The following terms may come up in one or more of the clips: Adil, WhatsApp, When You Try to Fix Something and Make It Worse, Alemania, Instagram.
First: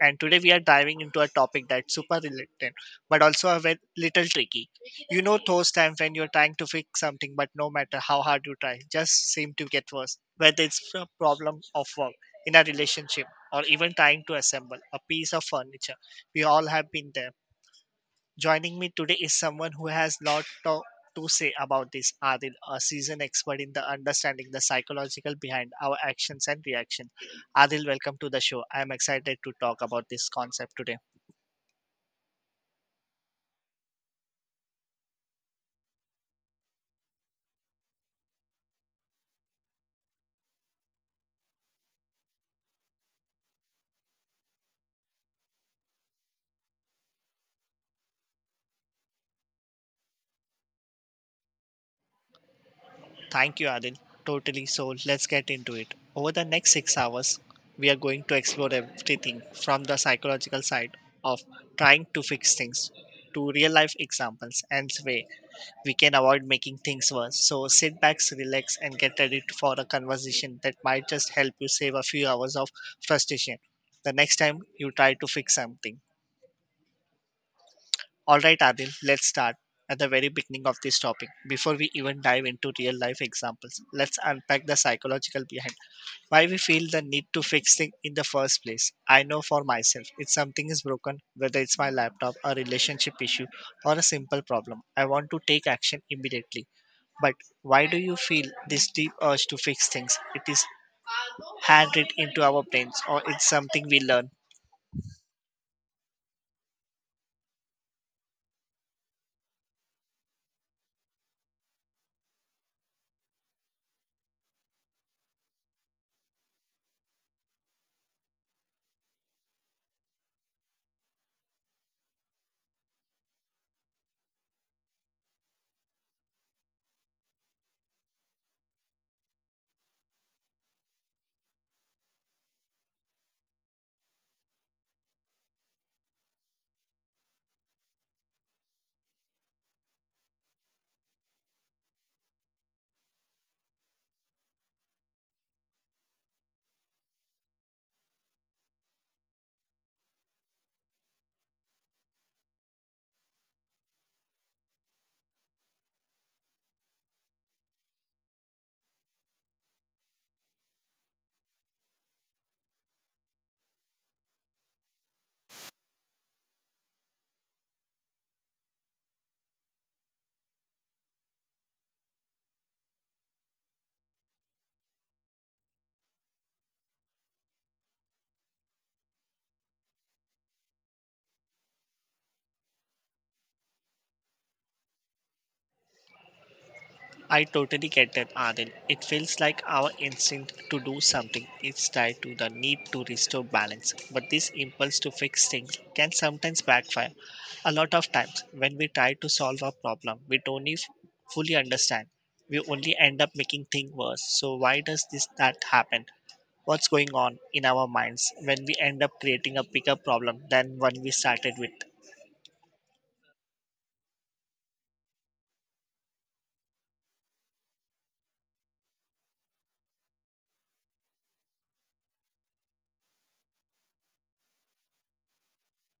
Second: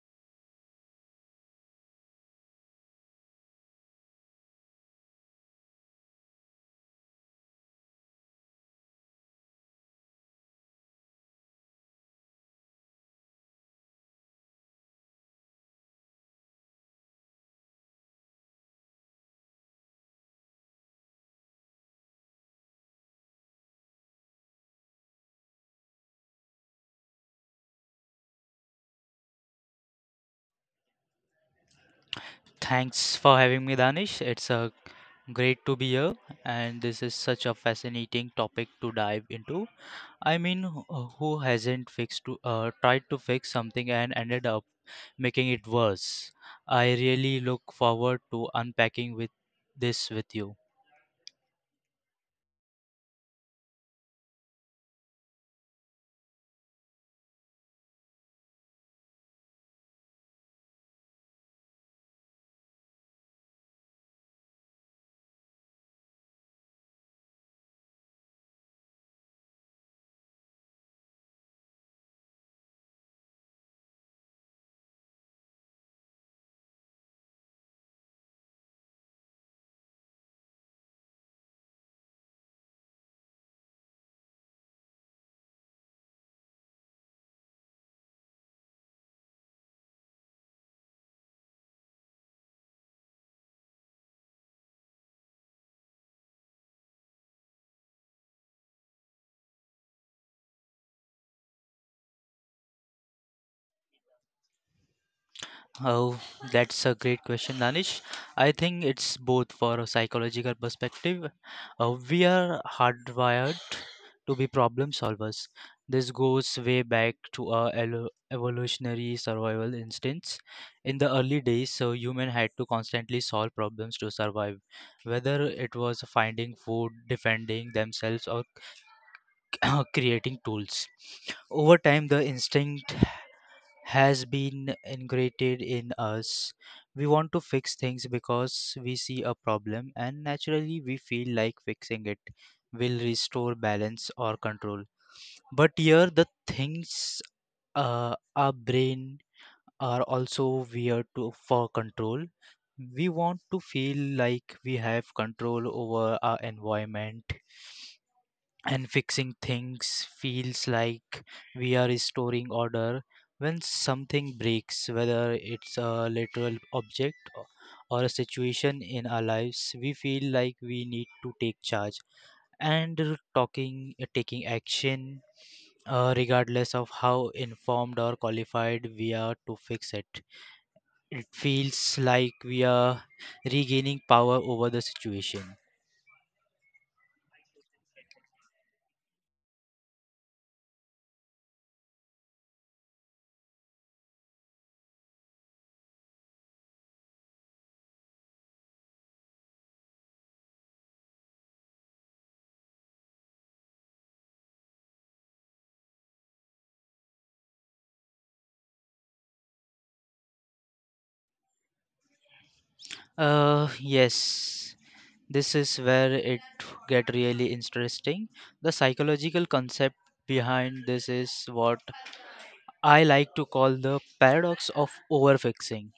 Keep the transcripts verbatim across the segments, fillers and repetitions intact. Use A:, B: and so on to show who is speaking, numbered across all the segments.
A: and today we are diving into a topic that's super related but also a ve- little tricky. You know, those times when you're trying to fix something, but no matter how hard you try, just seem to get worse, whether it's a problem of work, in a relationship, or even trying to assemble a piece of furniture. We all have been there. Joining me today is someone who has lot to, to say about this, Adil, a seasoned expert in the understanding the psychological behind our actions and reaction. Adil, welcome to the show. I am excited to talk about this concept today.
B: Thanks for having me, Danish. It's uh, great to be here, and this is such a fascinating topic to dive into. I mean, who who hasn't fixed to, uh, tried to fix something and ended up making it worse? I really look forward to unpacking with this with you.
A: Thank you, Adil. Totally. So let's get into it. Over the next six hours, we are going to explore everything from the psychological side of trying to fix things to real life examples and way. We can avoid making things worse. So sit back, relax, and get ready to- for a conversation that might just help you save a few hours of frustration the next time you try to fix something. All right, Adil, let's start at the very beginning of this topic. Before we even dive into real life examples, let's unpack the psychological behind why we feel the need to fix things in the first place. I know for myself, if something is broken, whether it's my laptop, a relationship issue, or a simple problem, I want to take action immediately. But why do you feel this deep urge to fix things? It is handwritten into our brains or it's something we learn.
B: Oh, that's a great question, Danish. I think it's both for a psychological perspective. Uh, we are hardwired to be problem solvers. This goes way back to our elo- evolutionary survival instincts. In the early days, so human had to constantly solve problems to survive, whether it was finding food, defending themselves, or creating tools over time the instinct has been ingrained in us. We want to fix things because we see a problem and naturally we feel like fixing it will restore balance or control. But here the things, uh, our brain are also weird to, for control. We want to feel like we have control over our environment, and fixing things feels like we are restoring order. When something breaks, whether it's a literal object o- or a situation in our lives, we feel like we need to take charge and r- talking uh, taking action, uh, regardless of how informed or qualified we are to fix it. It feels like we are regaining power over the situation.
A: I totally get that, Adil. It feels like our instinct to do something is tied to the need to restore balance. But this impulse to fix things can sometimes backfire. A lot of times, when we try to solve a problem, we don't if- fully understand. We only end up making things worse. So why does this that happen? What's going on in our minds when we end up creating a bigger problem than one we started with.
B: Uh, yes, this is where it get really interesting. The psychological concept behind this is what I like to call the paradox of overfixing.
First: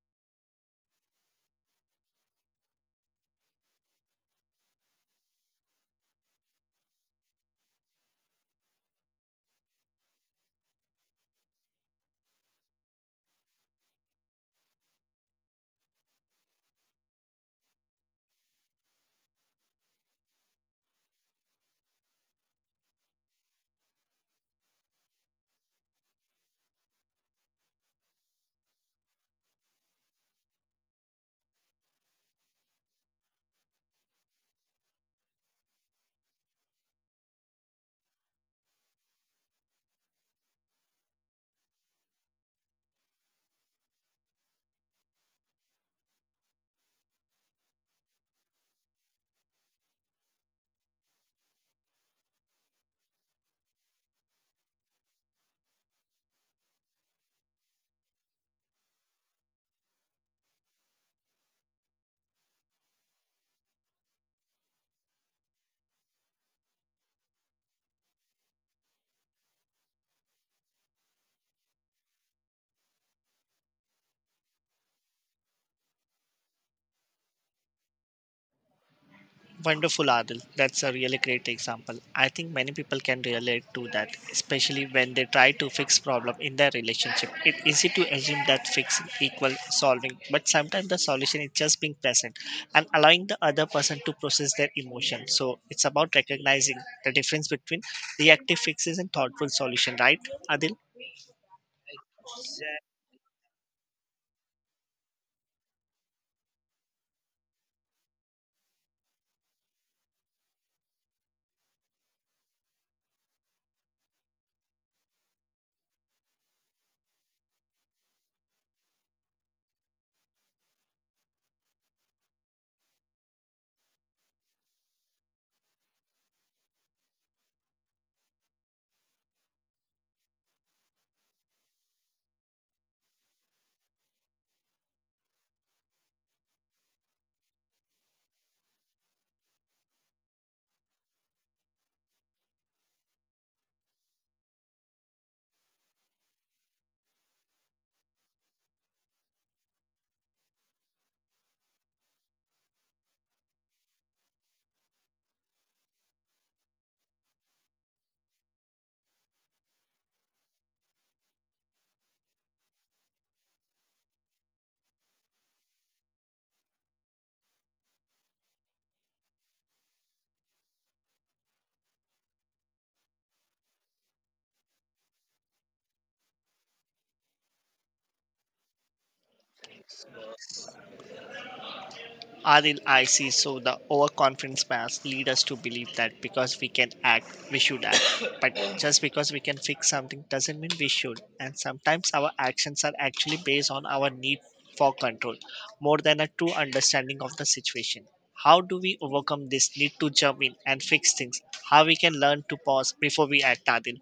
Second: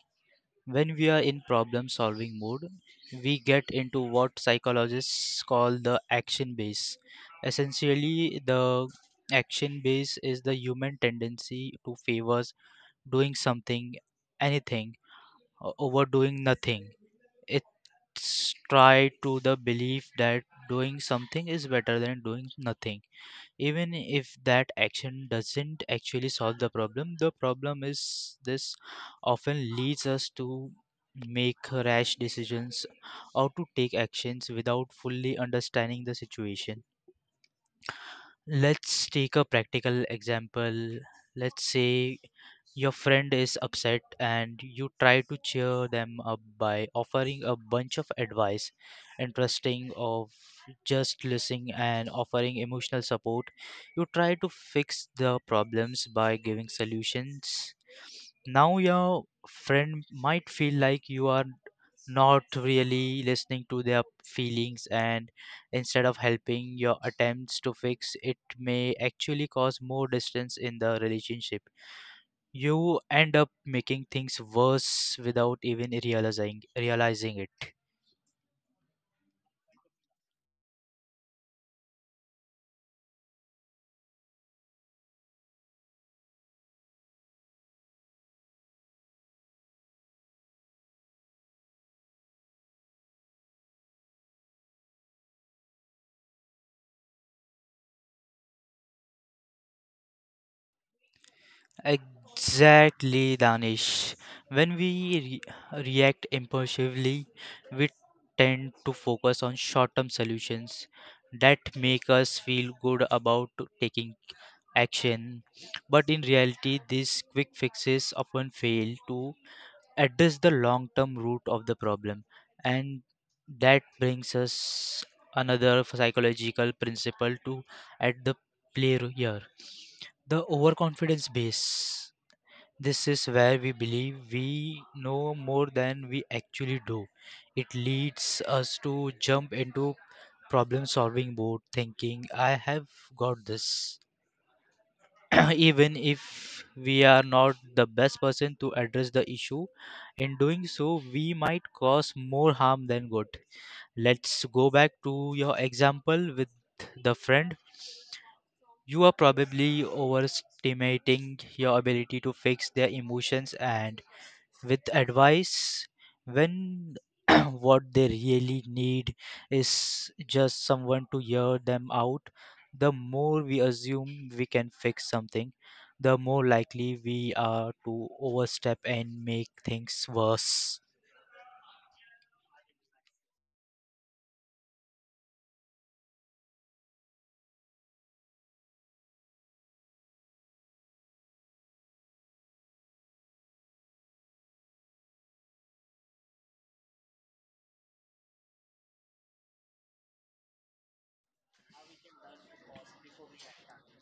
B: When we are in problem solving mode, we get into what psychologists call the action base. Essentially, the action base is the human tendency to favors doing something, anything, o- over doing nothing, try to the belief that doing something is better than doing nothing, even if that action doesn't actually solve the problem. The problem is this often leads us to make rash decisions or to take actions without fully understanding the situation. Let's take a practical example. Let's say your friend is upset, and you try to cheer them up by offering a bunch of advice, interesting of just listening and offering emotional support. You try to fix the problems by giving solutions. Now your friend might feel like you are not really listening to their feelings, and instead of helping, your attempts to fix it may actually cause more distance in the relationship. You end up making things worse without even realizing realizing it.
A: Wonderful, Adil. That's a really great example. I think many people can relate to that, especially when they try to fix problem in their relationship. It's easy to assume that fixing equals solving, but sometimes the solution is just being present and allowing the other person to process their emotion. So it's about recognizing the difference between reactive fixes and thoughtful solution, right, Adil?
B: Exactly, Danish. When we re- react impulsively, we tend to focus on short-term solutions that make us feel good about taking action. But in reality, these quick fixes often fail to address the long term root of the problem. And that brings us another psychological principle to at the play here, the overconfidence base. This is where we believe we know more than we actually do. It leads us to jump into problem solving mode thinking I have got this. Even if we are not the best person to address the issue. In doing so, we might cause more harm than good. Let's go back to your example with the friend. You are probably overestimating your ability to fix their emotions and with advice when what they really need is just someone to hear them out. The more we assume we can fix something, the more likely we are to overstep and make things worse.
A: Adil, I see. So the overconfidence bias lead us to believe that because we can act, we should act. But just because we can fix something doesn't mean we should. And sometimes our actions are actually based on our need for control more than a true understanding of the situation. How do we overcome this need to jump in and fix things? How we can learn to pause before we act, Adil?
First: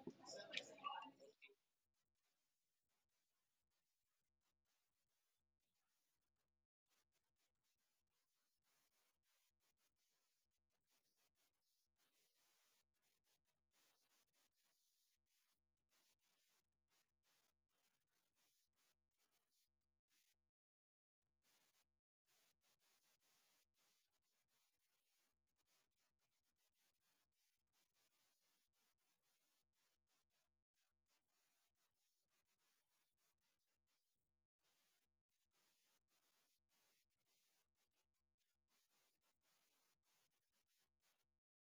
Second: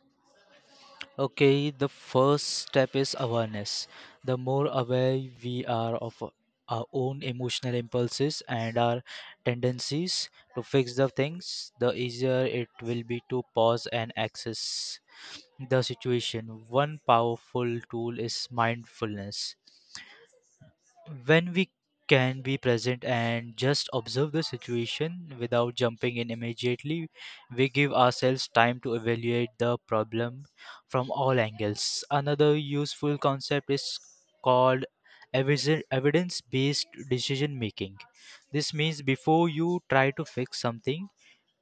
B: Okay, the first step is awareness. The more aware we are of our own emotional impulses and our tendencies to fix the things, the easier it will be to pause and access the situation. One powerful tool is mindfulness. When we can be present and just observe the situation without jumping in immediately, we give ourselves time to evaluate the problem from all angles. Another useful concept is called evidence based decision making. This means before you try to fix something,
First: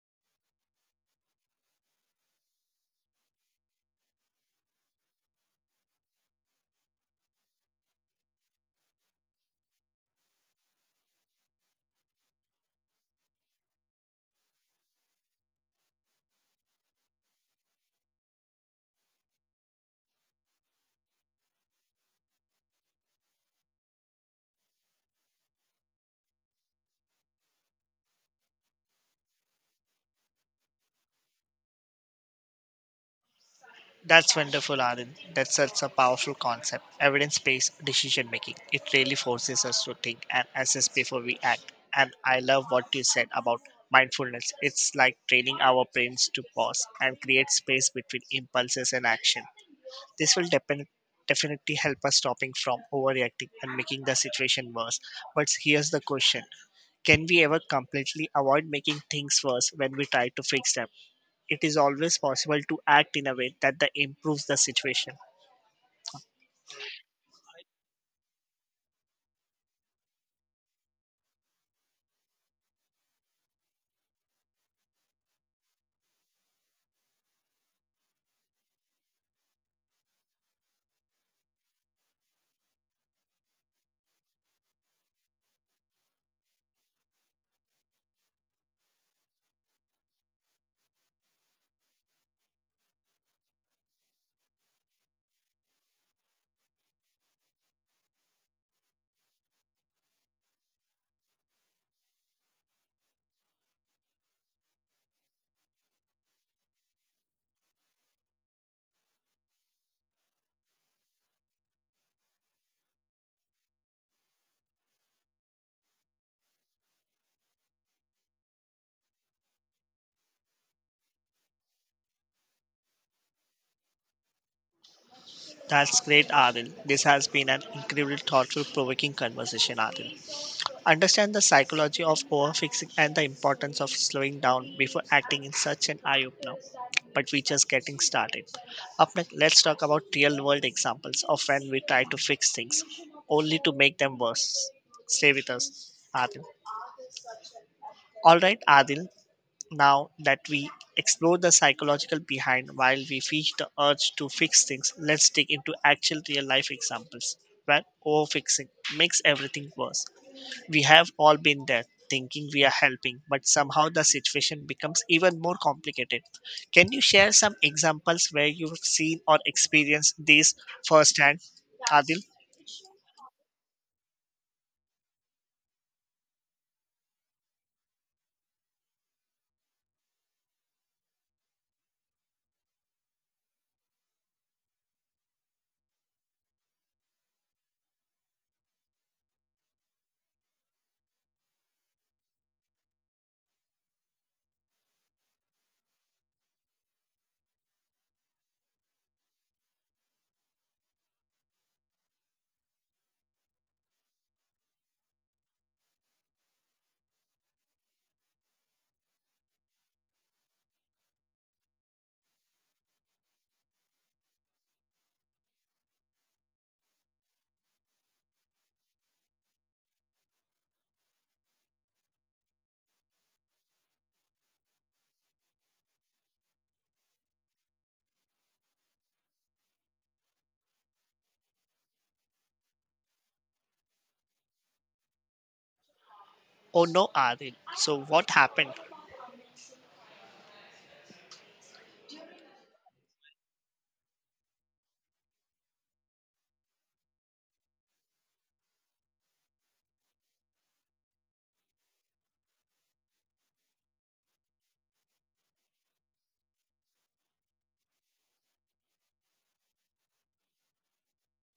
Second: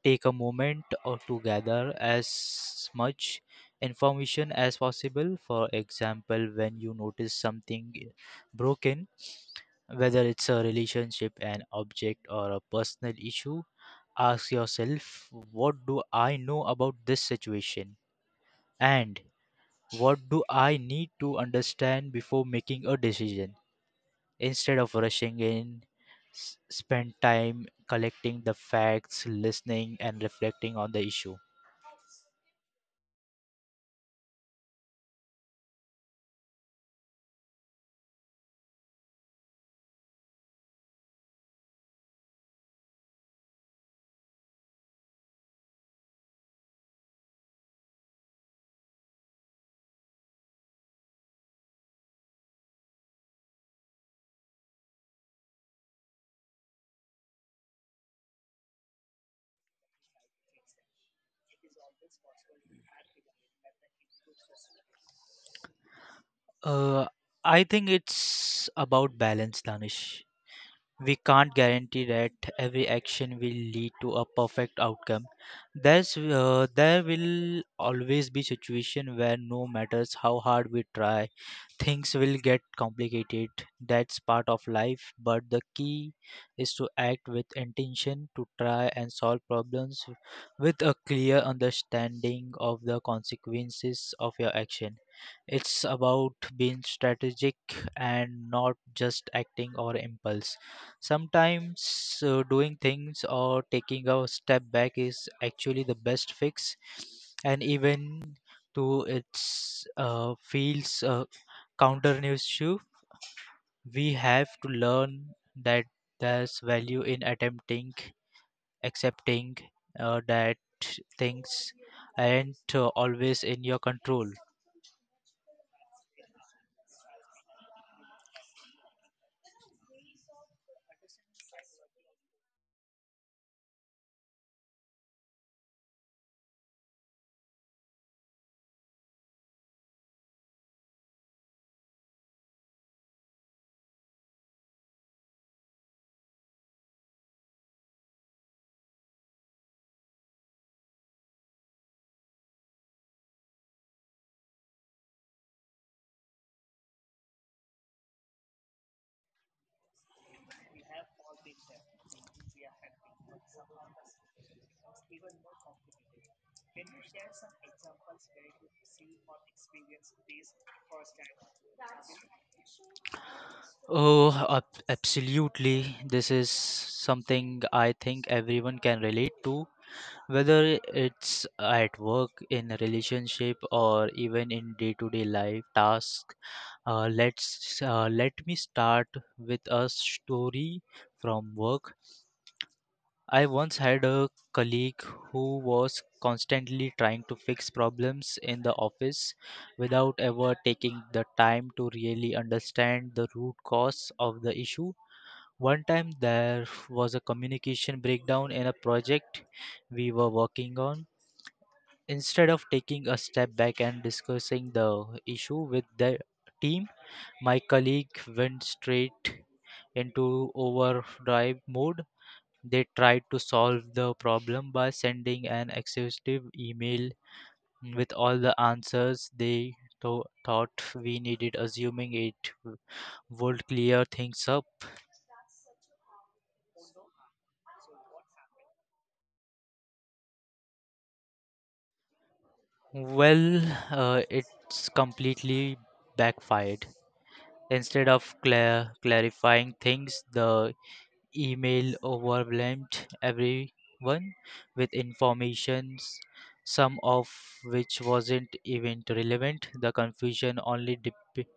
B: take a moment or to gather as much information as possible. For example, when you notice something broken, whether it's a relationship, an object, or a personal issue, ask yourself, what do I know about this situation? And what do I need to understand before making a decision? Instead of rushing in, s- spend time collecting the facts, listening, and reflecting on the issue.
A: That's wonderful, Anand. That's such a powerful concept. Evidence based decision making. It really forces us to think and assess before we act. And I love what you said about mindfulness. It's like training our brains to pause and create space between impulses and action. This will depen- definitely help us stopping from overreacting and making the situation worse. But here's the question. Can we ever completely avoid making things worse when we try to fix them? It is always possible to act in a way that the improves the situation.
B: Uh, I think it's about balance, Danish. We can't guarantee that every action will lead to a perfect outcome. There's, uh, there will always be situation where no matters how hard we try, things will get complicated. That's part of life, but the key is to act with intention, to try and solve problems with a clear understanding of the consequences of your action. It's about being strategic and not just acting or impulse. Sometimes uh, doing things or taking a step back is actually the best fix, and even though it's uh, feels uh, counterintuitive, we have to learn that there's value in attempting, accepting uh, that things aren't uh, always in your control.
A: That's great, Adil. This has been an incredibly thoughtful, provoking conversation, Adil. Understand the psychology of overfixing and the importance of slowing down before acting in such an eye opener. But we're just getting started. Up next, let's talk about real world examples of when we try to fix things only to make them worse. Stay with us, Adil. All right, Adil, now that we explore the psychological behind while we feel the urge to fix things, let's dig into actual real life examples where overfixing makes everything worse. We have all been there thinking we are helping, but somehow the situation becomes even more complicated. Can you share some examples where you've seen or experienced these firsthand, Adil?
B: Oh, ab- absolutely. This is something I think everyone can relate to. Whether it's at work, in a relationship, or even in day-to-day life tasks, uh, let's uh, let me start with a story from work. I once had a colleague who was constantly trying to fix problems in the office without ever taking the time to really understand the root cause of the issue. One time there was a communication breakdown in a project we were working on. Instead of taking a step back and discussing the issue with the team, my colleague went straight into overdrive mode. They tried to solve the problem by sending an exhaustive email with all the answers they tho- thought we needed, assuming it w- would clear things up.
A: Oh no, Adil. So what happened?
B: Well, uh, it's completely backfired. Instead of cla clarifying things, the email overwhelmed everyone with informations, some of which wasn't even relevant. The confusion only dep-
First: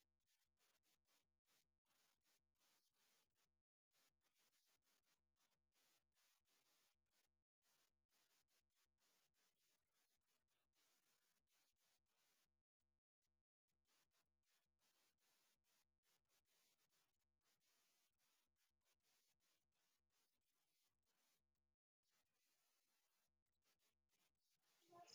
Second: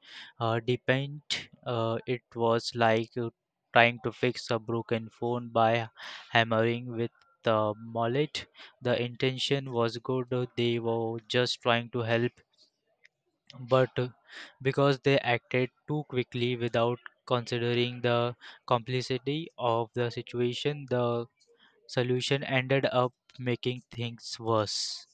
B: uh, deepened. Uh, it was like uh, trying to fix a broken phone by hammering with the mallet. The intention was good, they were just trying to help, but because they acted too quickly without considering the complexity of the situation, the solution ended up making things worse.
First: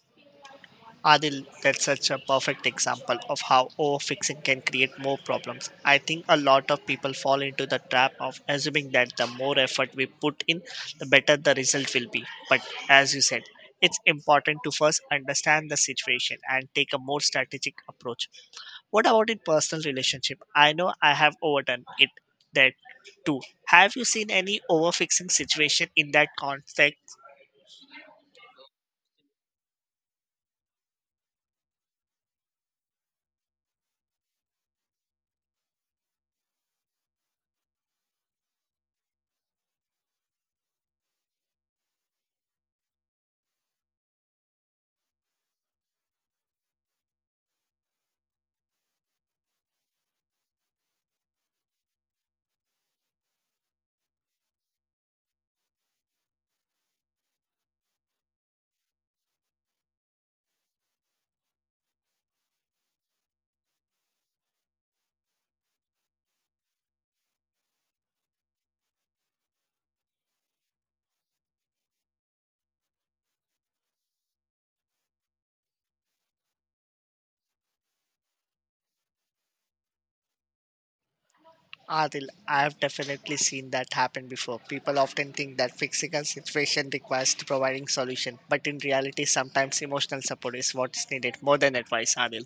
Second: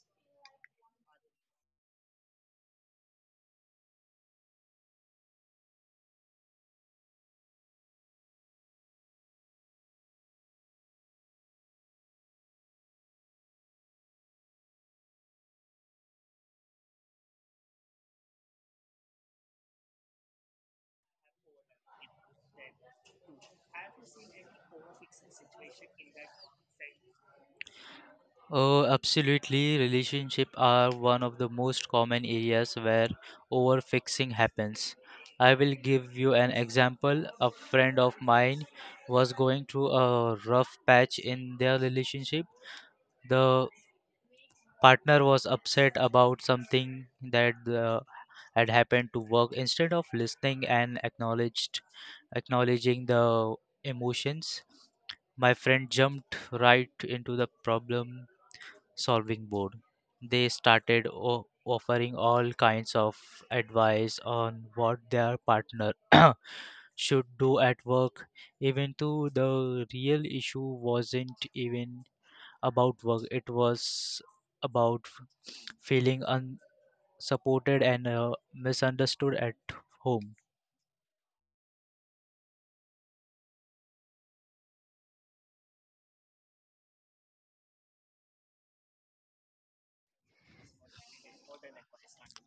A: Adil, that's such a perfect example of how overfixing can create more problems. I think a lot of people fall into the trap of assuming that the more effort we put in, the better the result will be. But as you said, it's important to first understand the situation and take a more strategic approach. What about in personal relationship? I know I have overdone it that too. Have you seen any overfixing situation in that context?
B: Oh, absolutely. Relationships are one of the most common areas where overfixing happens. I will give you an example. A friend of mine was going through a rough patch in their relationship. The partner was upset about something that the had happened to work. Instead of listening and acknowledged acknowledging the emotions, my friend jumped right into the problem solving board. They started o- offering all kinds of advice on what their partner should do at work, even though the real issue wasn't even about work. It was about feeling un supported and uh, misunderstood at home.
A: Adil, I have definitely seen that happen before. People often think that fixing a situation requires providing solution, but in reality, sometimes emotional support is what's needed more than advice, Adil.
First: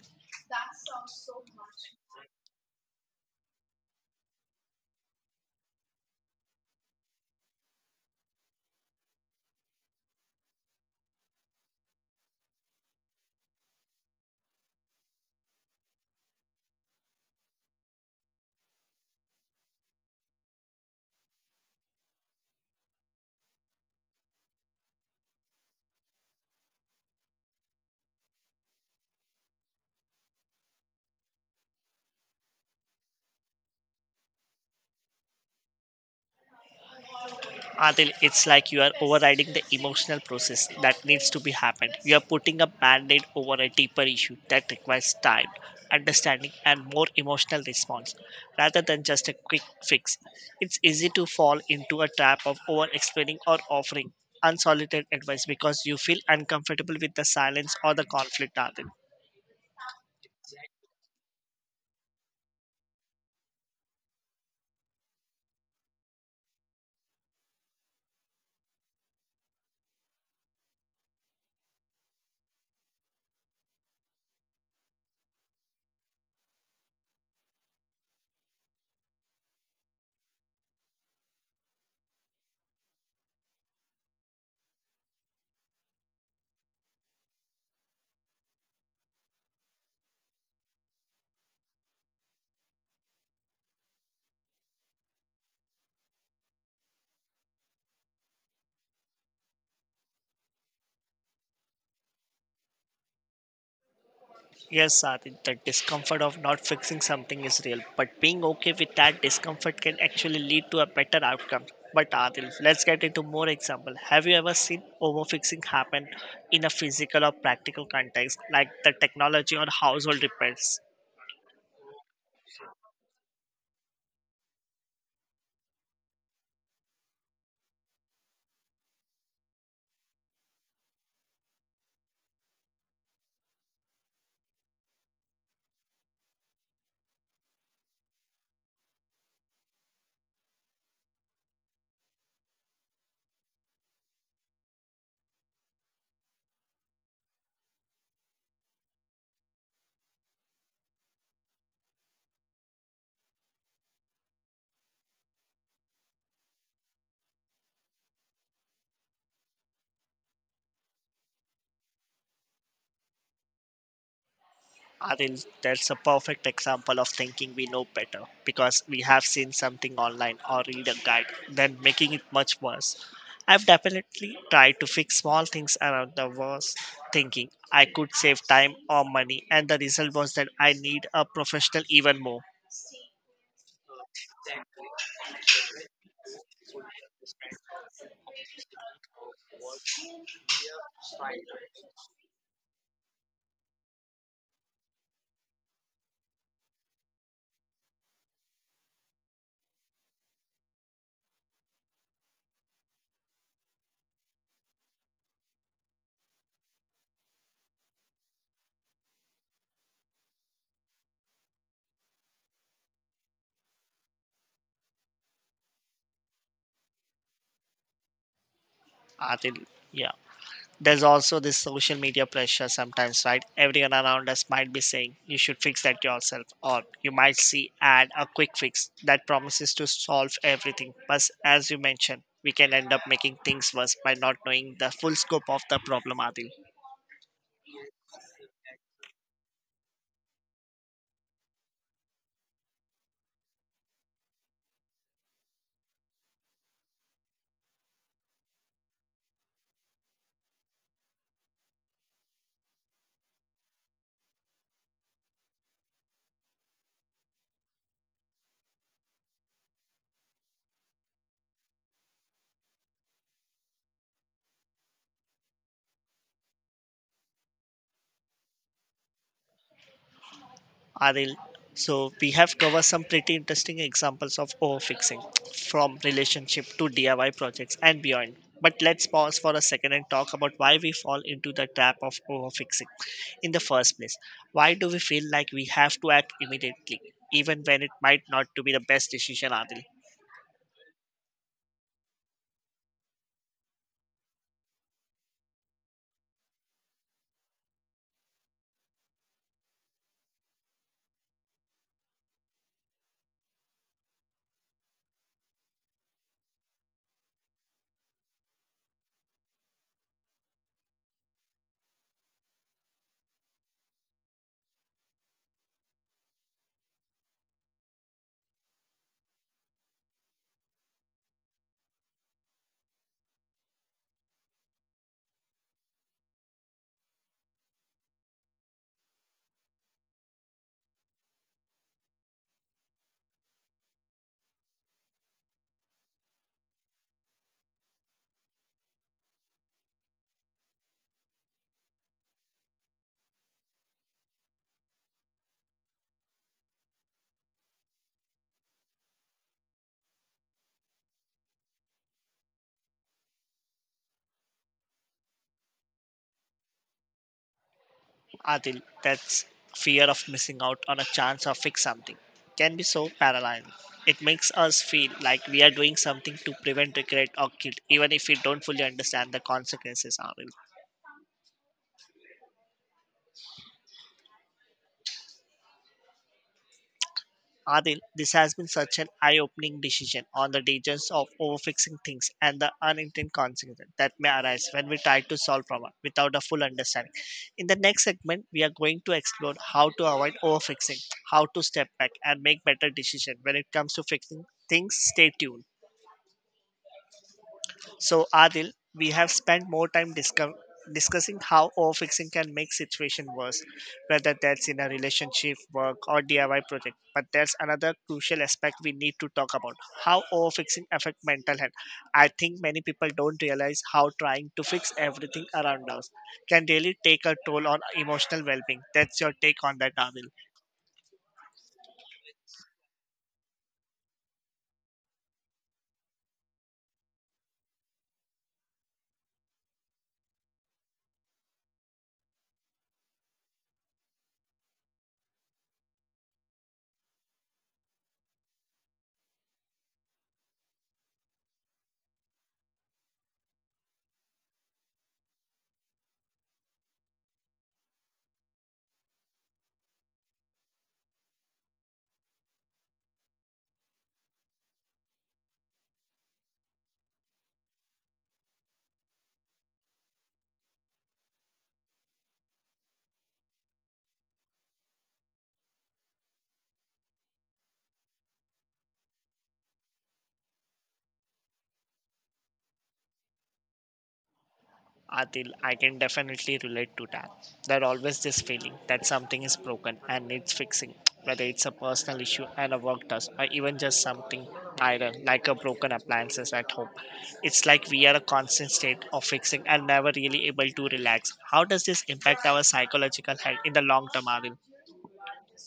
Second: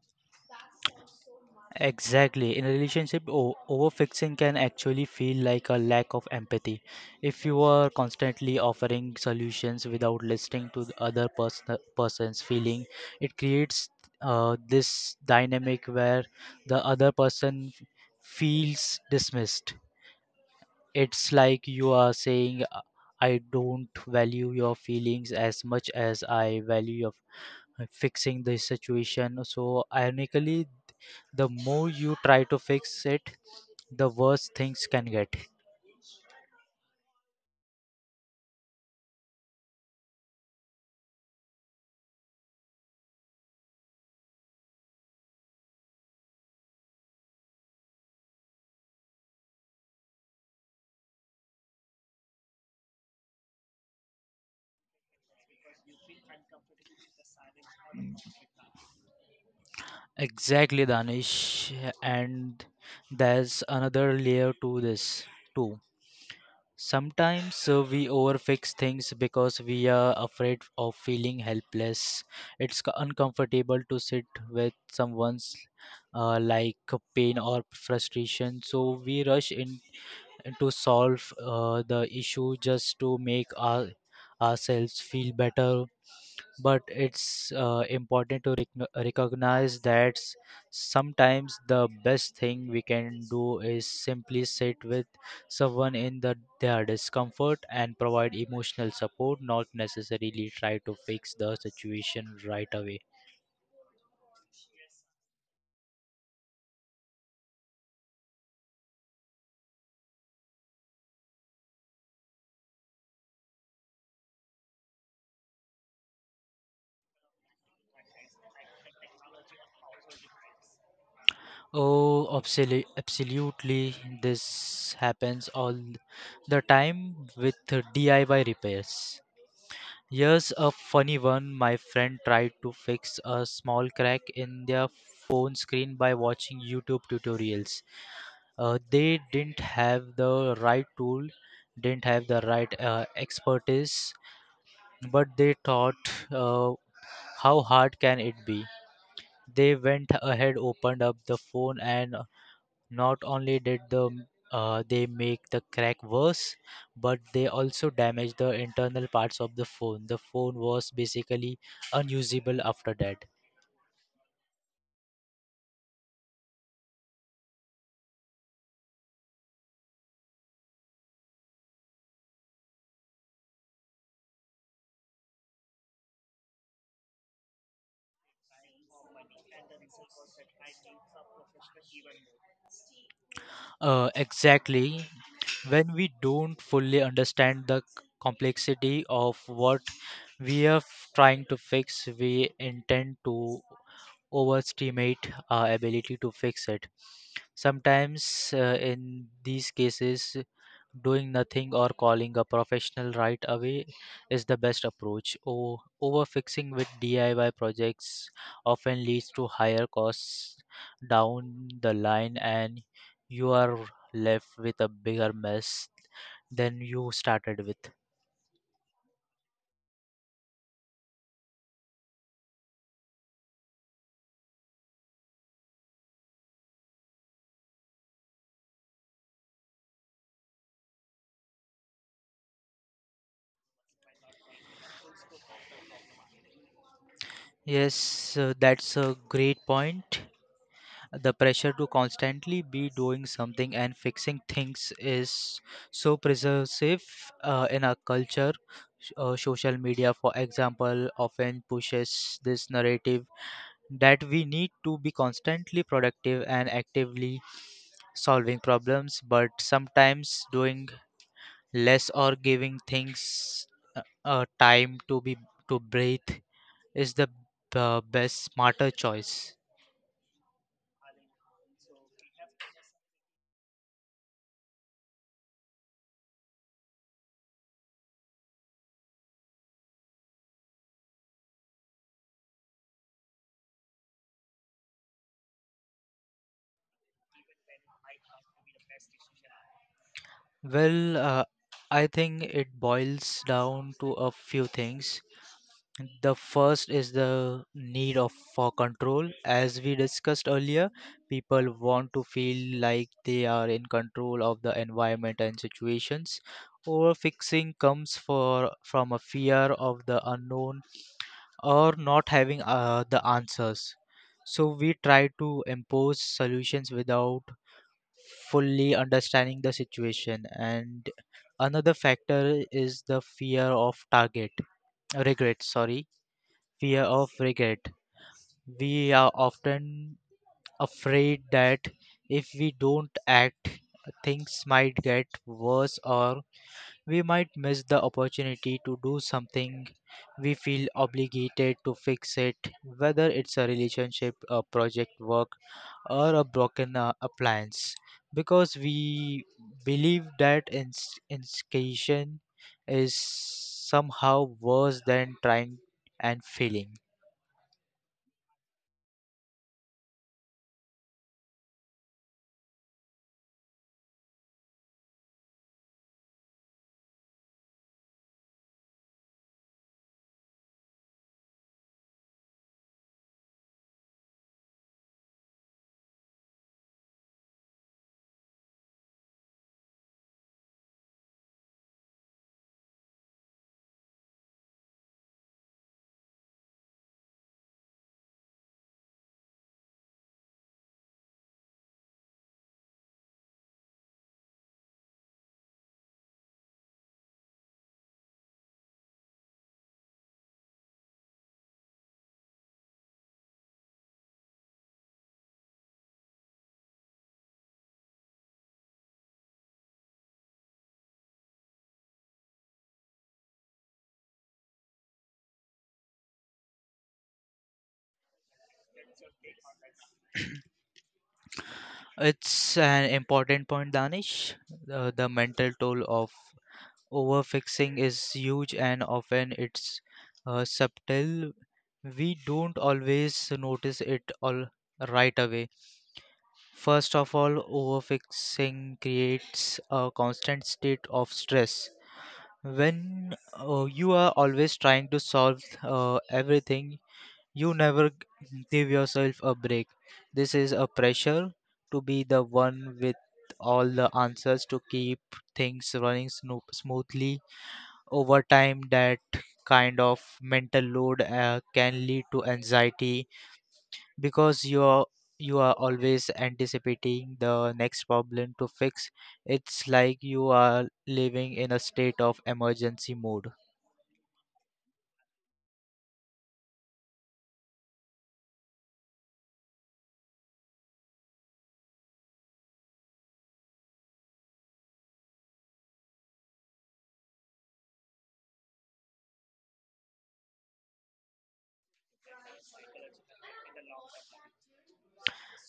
B: Exactly. In a relationship, o- overfixing can actually feel like a lack of empathy. If you are constantly offering solutions without listening to the other person, person's feeling, it creates uh, this dynamic where the other person f- feels dismissed. It's like you are saying, "Uh, I don't value your feelings as much as I value your fixing the situation." So, ironically, the more you try to fix it, the worse things can get.
A: Adil, it's like you are overriding the emotional process that needs to be happened. You are putting a band-aid over a deeper issue that requires time, understanding, and more emotional response rather than just a quick fix. It's easy to fall into a trap of over-explaining or offering unsolicited advice because you feel uncomfortable with the silence or the conflict, Adil.
B: Exactly, Danish. And there's another layer to this, too. Sometimes uh, we overfix things because we are afraid of feeling helpless. It's c- uncomfortable to sit with someone's uh, like pain or frustration, so we rush in to solve uh, the issue just to make our, ourselves feel better. But it's uh, important to rec- recognize that s- sometimes the best thing we can do is simply sit with someone in the, their discomfort and provide emotional support, not necessarily try to fix the situation right away.
A: Yes, Adi, the discomfort of not fixing something is real, but being okay with that discomfort can actually lead to a better outcome. But Adil, let's get into more example. Have you ever seen overfixing happen in a physical or practical context, like the technology or household repairs?
B: Oh, absolutely absolutely, this happens all the time with D I Y repairs. Here's a funny one. My friend tried to fix a small crack in their phone screen by watching YouTube tutorials. Uh, they didn't have the right tool, didn't have the right uh, expertise, but they thought, uh, how hard can it be? They went ahead, opened up the phone, and not only did the uh, they make the crack worse, but they also damaged the internal parts of the phone. The phone was basically unusable after that.
A: Adil, that's a perfect example of thinking we know better because we have seen something online or read a guide, then making it much worse. I've definitely tried to fix small things around the worse, thinking I could save time or money, and the result was that I need a professional even more.
B: Uh, exactly. When we don't fully understand the c- complexity of what we are f- trying to fix, we intend to overestimate our ability to fix it. Sometimes, uh, in these cases, doing nothing or calling a professional right away is the best approach. O- overfixing with D I Y projects often leads to higher costs down the line, and you are left with a bigger mess than you started with.
A: Adil, yeah, there's also this social media pressure sometimes right everyone around us might be saying you should fix that yourself or you might see ad a quick fix that promises to solve everything but as you mentioned we can end up making things worse by not knowing the full scope of the problem Adil.
B: Yes, uh, that's a great point. The pressure to constantly be doing something and fixing things is so pervasive uh, in our culture. S- uh, social media, for example, often pushes this narrative that we need to be constantly productive and actively solving problems, but sometimes doing less or giving things uh, uh, time to be to breathe is the uh, best, smarter choice.
A: Aril. So we have covered some pretty interesting examples of overfixing from relationship to D I Y projects and beyond. But let's pause for a second and talk about why we fall into the trap of overfixing in the first place. Why do we feel like we have to act immediately, even when it might not to be the best decision, Adil?
B: Well, uh, I think it boils down to a few things. The first is the need of for control. As we discussed earlier, people want to feel like they are in control of the environment and situations. Overfixing comes for from a fear of the unknown or not having uh, the answers. So we try to impose solutions without fully understanding the situation, and another factor is the fear of target regret sorry fear of regret. We are often afraid that if we don't act, things might get worse, or we might miss the opportunity to do something. We feel obligated to fix it, whether it's a relationship, a project, work, or a broken uh, appliance, because we believe that ins- instigation is somehow worse than trying and failing.
A: Adil, that's fear of missing out on a chance or fix something can be so paralyzing. It makes us feel like we are doing something to prevent regret or guilt, even if we don't fully understand the consequences are. Adil, this has been such an eye opening decision on the dangers of overfixing things and the unintended consequences that may arise when we try to solve problems without a full understanding. In the next segment, we are going to explore how to avoid overfixing, how to step back and make better decisions when it comes to fixing things. Stay tuned. So, Adil, we have spent more time discuss- discussing how overfixing can make situation worse, whether that's in a relationship, work, or D I Y project. But there's another crucial aspect we need to talk about: how overfixing affect mental health. I think many people don't realize how trying to fix everything around us can really take a toll on emotional well-being. That's your take on that, Adil.
B: It's an important point, Danish. Uh, the mental toll of overfixing is huge, and often it's uh, subtle. We don't always notice it all right away. First of all, overfixing creates a constant state of stress. When uh, you are always trying to solve uh, everything, you never g- give yourself a break. This is a pressure to be the one with all the answers, to keep things running sno- smoothly. Over time, that kind of mental load uh, can lead to anxiety, because you are you are always anticipating the next problem to fix. It's like you are living in a state of emergency mode.
A: Adil, I can definitely relate to that. There always this feeling that something is broken and needs fixing, whether it's a personal issue and a work task, or even just something minor like a broken appliances at home. It's like we are a constant state of fixing and never really able to relax. How does this impact our psychological health in the long term, Adil?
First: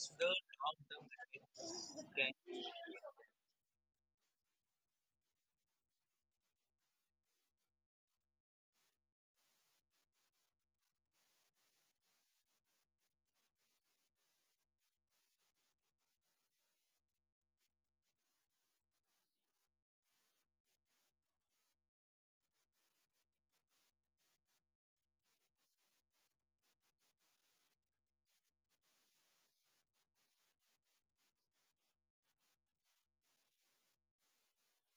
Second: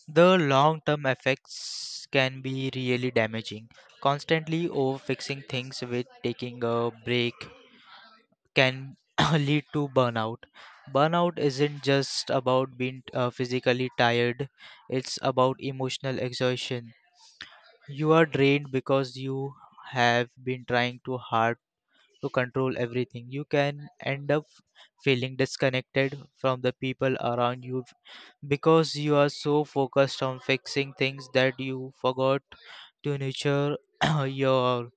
B: The long term effects can be really damaging. Constantly over fixing things with taking a break can lead to burnout. Burnout isn't just about being uh, physically tired, it's about emotional exhaustion. You are drained because you have been trying too hard to control everything. You can end up feeling disconnected from the people around you because you are so focused on fixing things that you forgot to nurture your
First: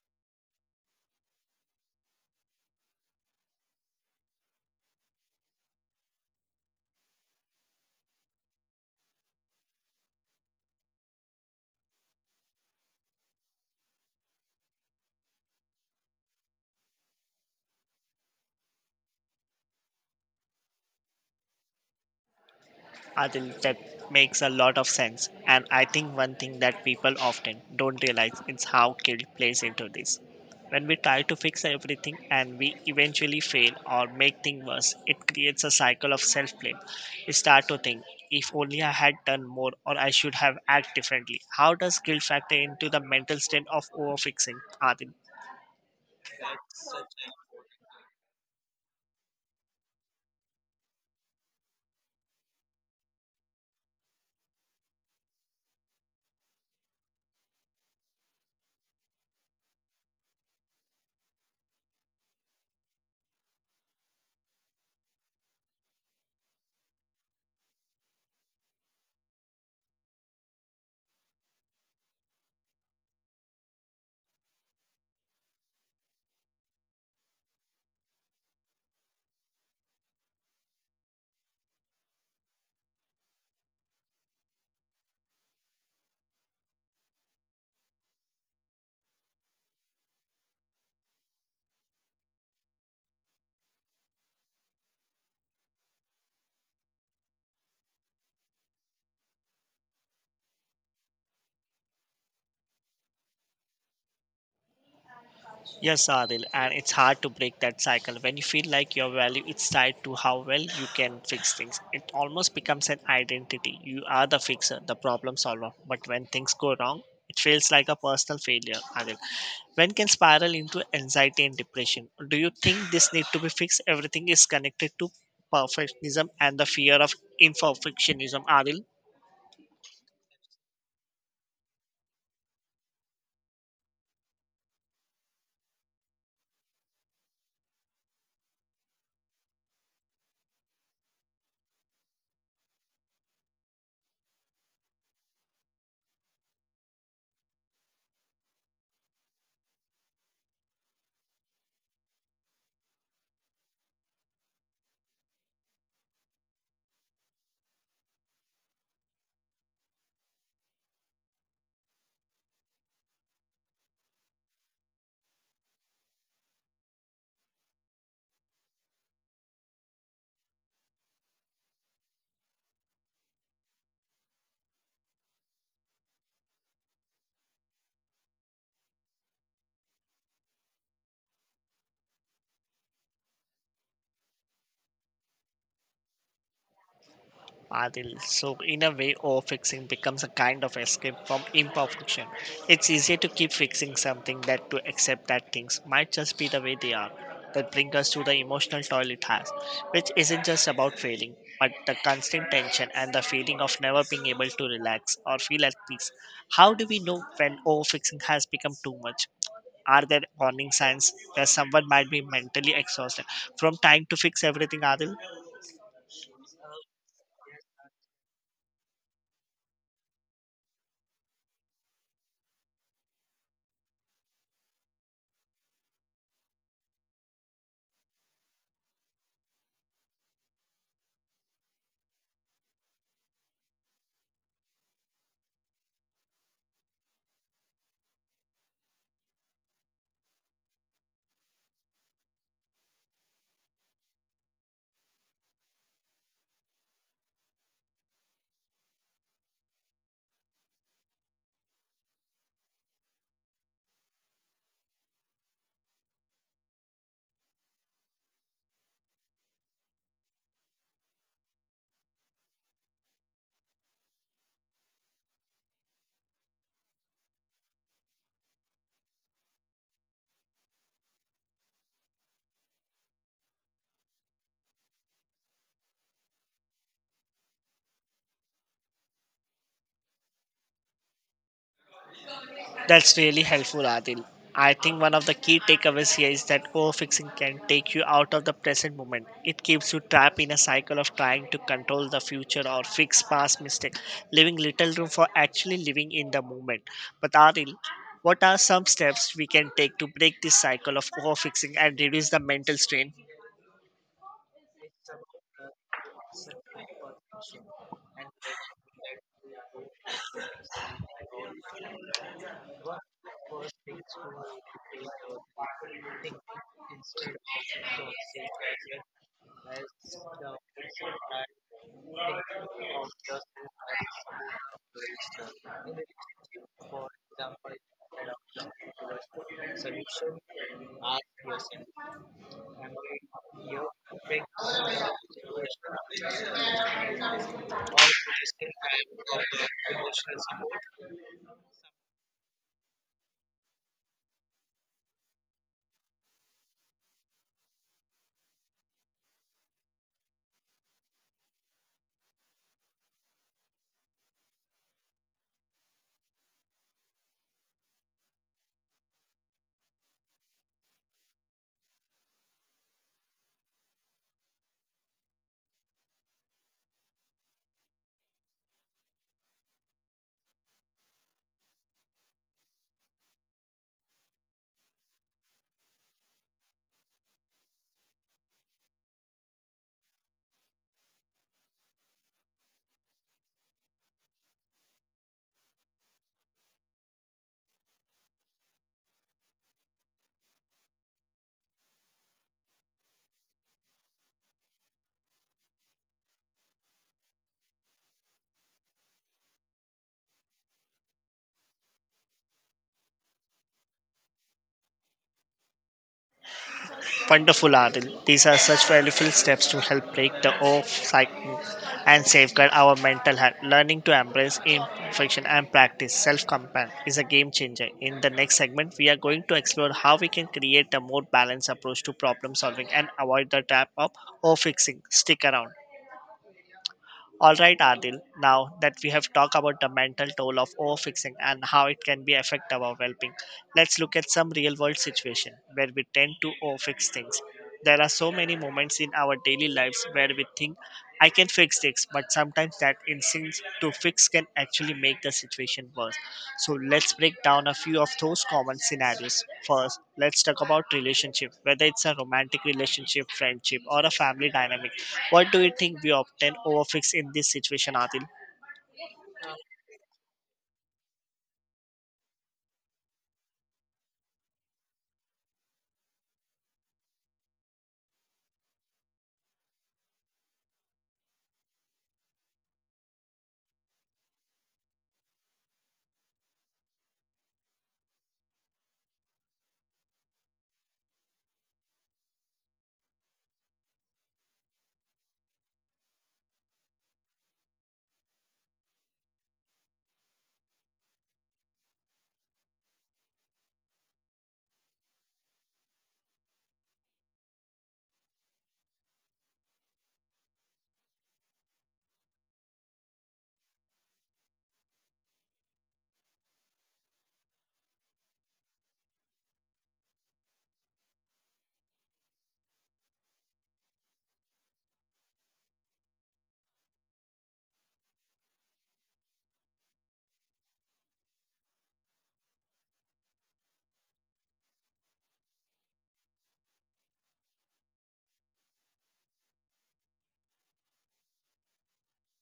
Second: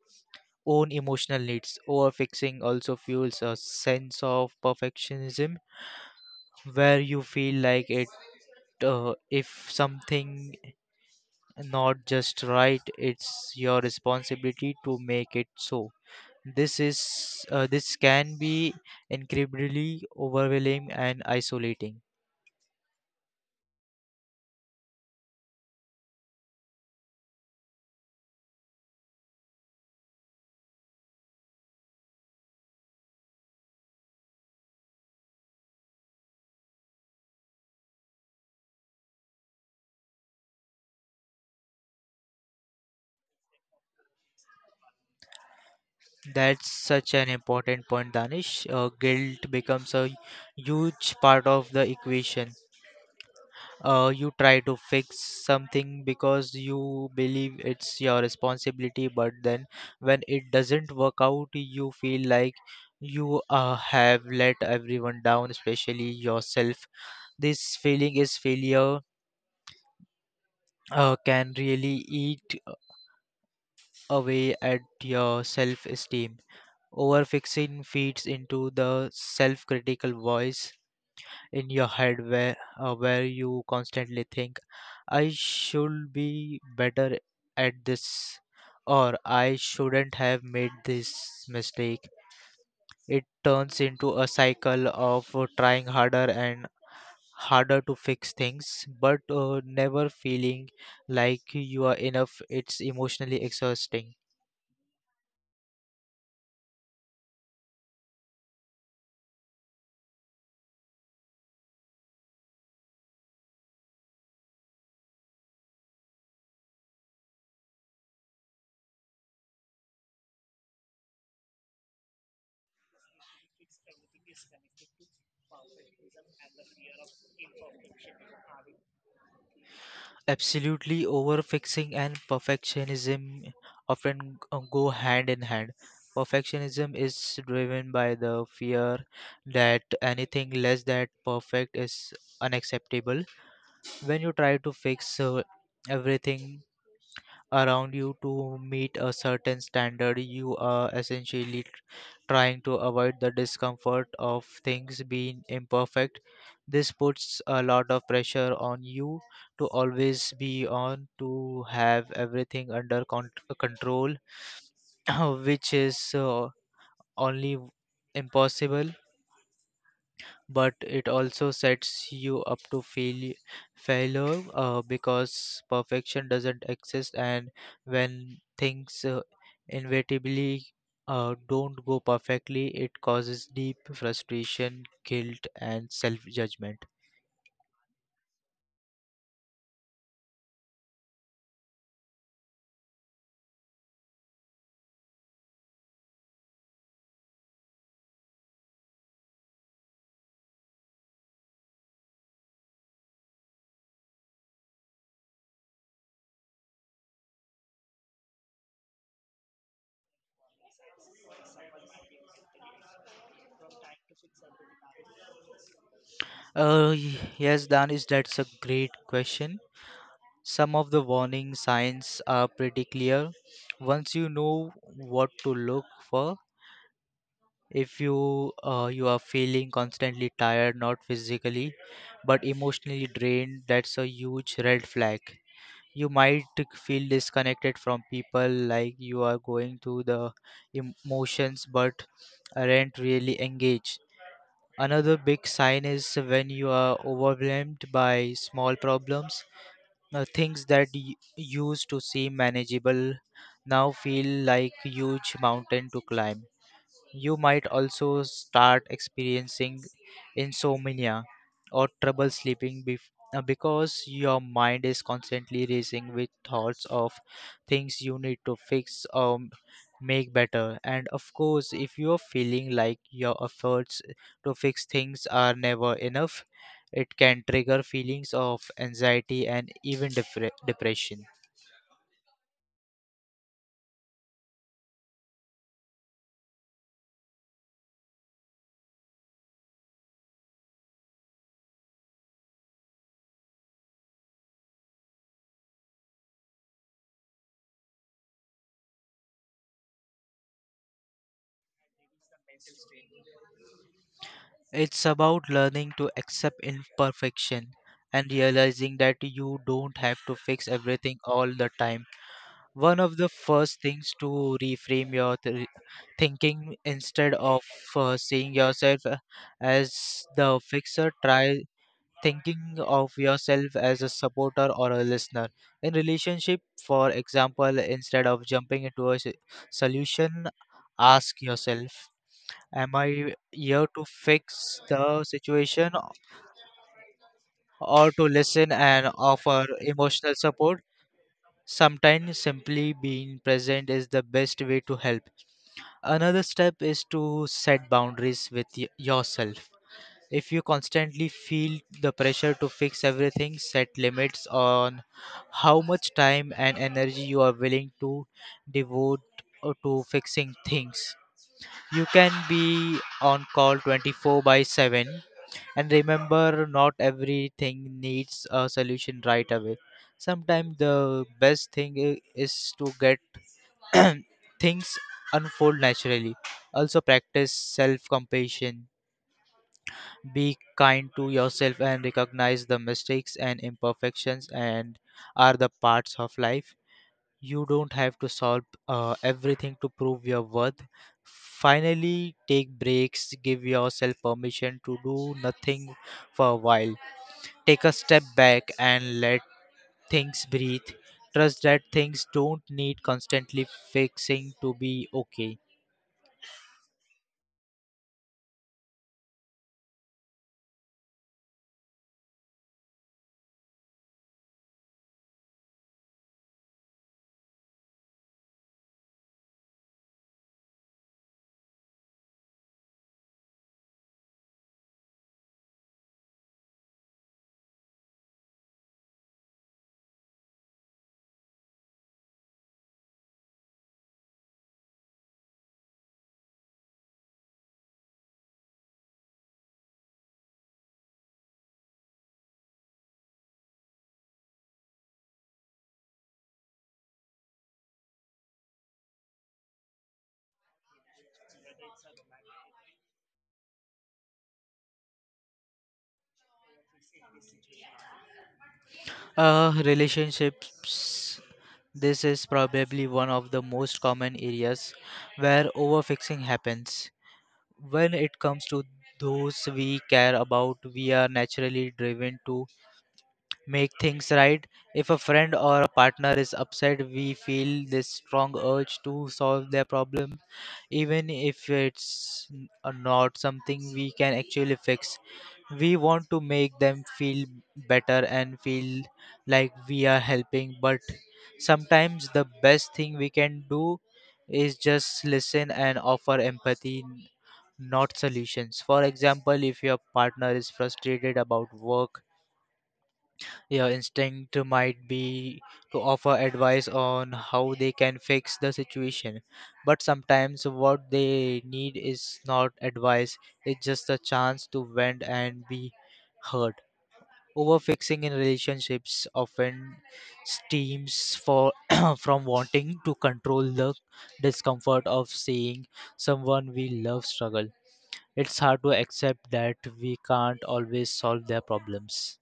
B: own emotional needs. Overfixing also fuels a sense of perfectionism, where you feel like it uh, if something not just right, it's your responsibility to make it so. this is uh, this can be incredibly overwhelming and isolating.
A: Adil, that makes a lot of sense. And I think one thing that people often don't realize is how guilt plays into this. When we try to fix everything and we eventually fail or make things worse, it creates a cycle of self blame. We start to think, if only I had done more or I should have acted differently. How does guilt factor into the mental state of overfixing, Adil?
B: That's such an important point, Danish. Uh, guilt becomes a huge part of the equation. Uh, you try to fix something because you believe it's your responsibility, but then when it doesn't work out, you feel like you uh, have let everyone down, especially yourself. This feeling is failure uh, can really eat away at your self esteem. Overfixing feeds into the self critical voice in your head where, uh, where you constantly think, I should be better at this, or I shouldn't have made this mistake. It turns into a cycle of uh, trying harder and harder to fix things, but uh, never feeling like you are enough. It's emotionally exhausting.
A: Yes, Adil, and it's hard to break that cycle. When you feel like your value is tied to how well you can fix things, it almost becomes an identity. You are the fixer, the problem solver. But when things go wrong, it feels like a personal failure, Adil. When can spiral into anxiety and depression? Do you think this need to be fixed? Everything is connected to perfectionism and the fear of imperfectionism, Adil.
B: Absolutely, overfixing and perfectionism often g- go hand in hand. Perfectionism is driven by the fear that anything less than perfect is unacceptable. When you try to fix uh, everything around you to meet a certain standard, you are essentially tr- trying to avoid the discomfort of things being imperfect. This puts a lot of pressure on you to always be on, to have everything under con- control, which is uh, only impossible, but it also sets you up to fail failure uh, because perfection doesn't exist, and when things uh, inevitably uh, don't go perfectly, it causes deep frustration, guilt, and self judgment.
A: Adil. So, in a way, overfixing becomes a kind of escape from imperfection. It's easier to keep fixing something than to accept that things might just be the way they are. That brings us to the emotional toll it has, which isn't just about failing, but the constant tension and the feeling of never being able to relax or feel at peace. How do we know when overfixing has become too much? Are there warning signs that someone might be mentally exhausted from trying to fix everything, Adil?
B: Uh, y- yes, Danish, that's a great question. Some of the warning signs are pretty clear once you know what to look for. If you uh, you are feeling constantly tired, not physically but emotionally drained, that's a huge red flag. You might feel disconnected from people, like you are going through the emotions but aren't really engaged. Another big sign is when you are overwhelmed by small problems, uh, things that y- used to seem manageable now feel like huge mountain to climb. You might also start experiencing insomnia or trouble sleeping, bef- uh, because your mind is constantly racing with thoughts of things you need to fix or m- make better. And of course, if you are feeling like your efforts to fix things are never enough, it can trigger feelings of anxiety and even depre- depression.
A: That's really helpful, Adil. I think one of the key takeaways here is that overfixing can take you out of the present moment. It keeps you trapped in a cycle of trying to control the future or fix past mistakes, leaving little room for actually living in the moment. But Adil, what are some steps we can take to break this cycle of overfixing and reduce the mental strain?
B: It's about learning to accept imperfection and realizing that you don't have to fix everything all the time. One of the first things to reframe your th- thinking, instead of uh, seeing yourself uh, as the fixer, try thinking of yourself as a supporter or a listener. In relationship, for example, instead of jumping into a s- solution, ask yourself, am I here to fix the situation or to listen and offer emotional support? Sometimes simply being present is the best way to help. Another step is to set boundaries with y- yourself. If you constantly feel the pressure to fix everything, set limits on how much time and energy you are willing to devote uh, to fixing things. You can be on call twenty four by seven. And remember, not everything needs a solution right away. Sometimes the best thing i- is to get things unfold naturally. Also, practice self compassion. Be kind to yourself and recognize the mistakes and imperfections and are the parts of life. You don't have to solve uh, everything to prove your worth. Finally, take breaks. Give yourself permission to do nothing for a while. Take a step back and let things breathe. Trust that things don't need constantly fixing to be okay.
A: Wonderful, Adil. These are such valuable steps to help break the off cycle and safeguard our mental health. Learning to embrace imperfection and practice self compassion is a game changer. In the next segment, we are going to explore how we can create a more balanced approach to problem solving and avoid the trap of overfixing. Stick around. All right, Adil, now that we have talked about the mental toll of overfixing and how it can be affect our well-being, let's look at some real-world situation where we tend to overfix things. There are so many moments in our daily lives where we think, I can fix this, but sometimes that instincts to fix can actually make the situation worse. So let's break down a few of those common scenarios. First, let's talk about relationship, whether it's a romantic relationship, friendship, or a family dynamic. What do you think we often overfix in this situation, Adil?
B: Uh, relationships. This is probably one of the most common areas where overfixing happens. When it comes to those we care about, we are naturally driven to make things right. If a friend or a partner is upset, we feel this strong urge to solve their problem, even if it's n- uh, not something we can actually fix. We want to make them feel better and feel like we are helping, but sometimes the best thing we can do is just listen and offer empathy, n- not solutions. For example, if your partner is frustrated about work, your instinct might be to offer advice on how they can fix the situation, but sometimes what they need is not advice, it's just a chance to vent and be heard. Overfixing in relationships often stems for from wanting to control the discomfort of seeing someone we love struggle. It's hard to accept that we can't always solve their problems.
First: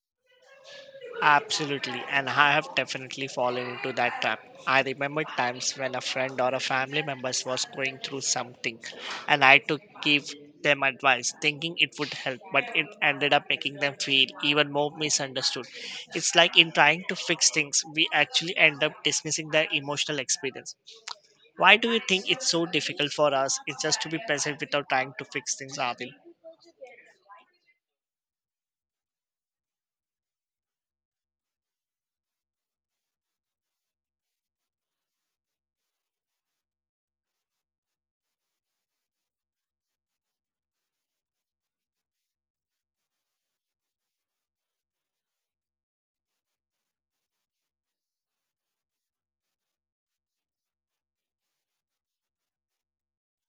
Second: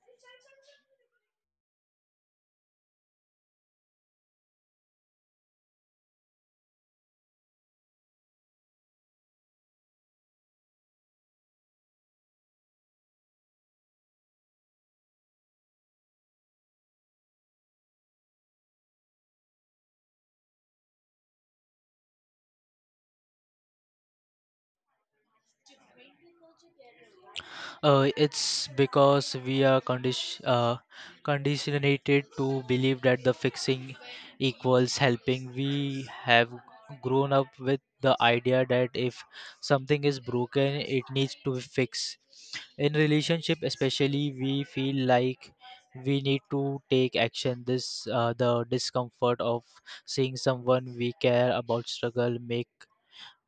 A: Absolutely, and I have definitely fallen into that trap. I remember times when a friend or a family member was going through something, and I to give them advice, thinking it would help, but it ended up making them feel even more misunderstood. It's like in trying to fix things, we actually end up dismissing their emotional experience. Why do you think it's so difficult for us? It's just to be present without trying to fix things, Adil.
B: Uh, it's because we are condition uh, conditioned to believe that the fixing equals helping. We have grown up with the idea that if something is broken, it needs to be fixed. In relationship, especially, we feel like we need to take action. This uh, The discomfort of seeing someone we care about struggle make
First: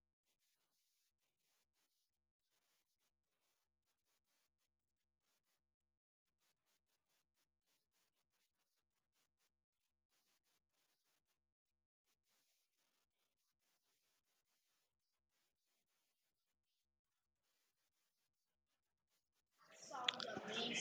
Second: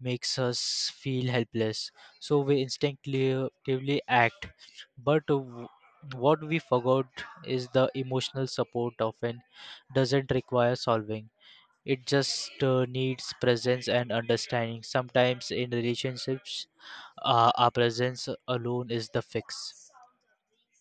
B: makes us feel helpless. So we instinctively act. But w- what we forgot is the emotional support often doesn't require solving. It just uh, needs presence and understanding. Sometimes in relationships, uh, our presence alone is the fix.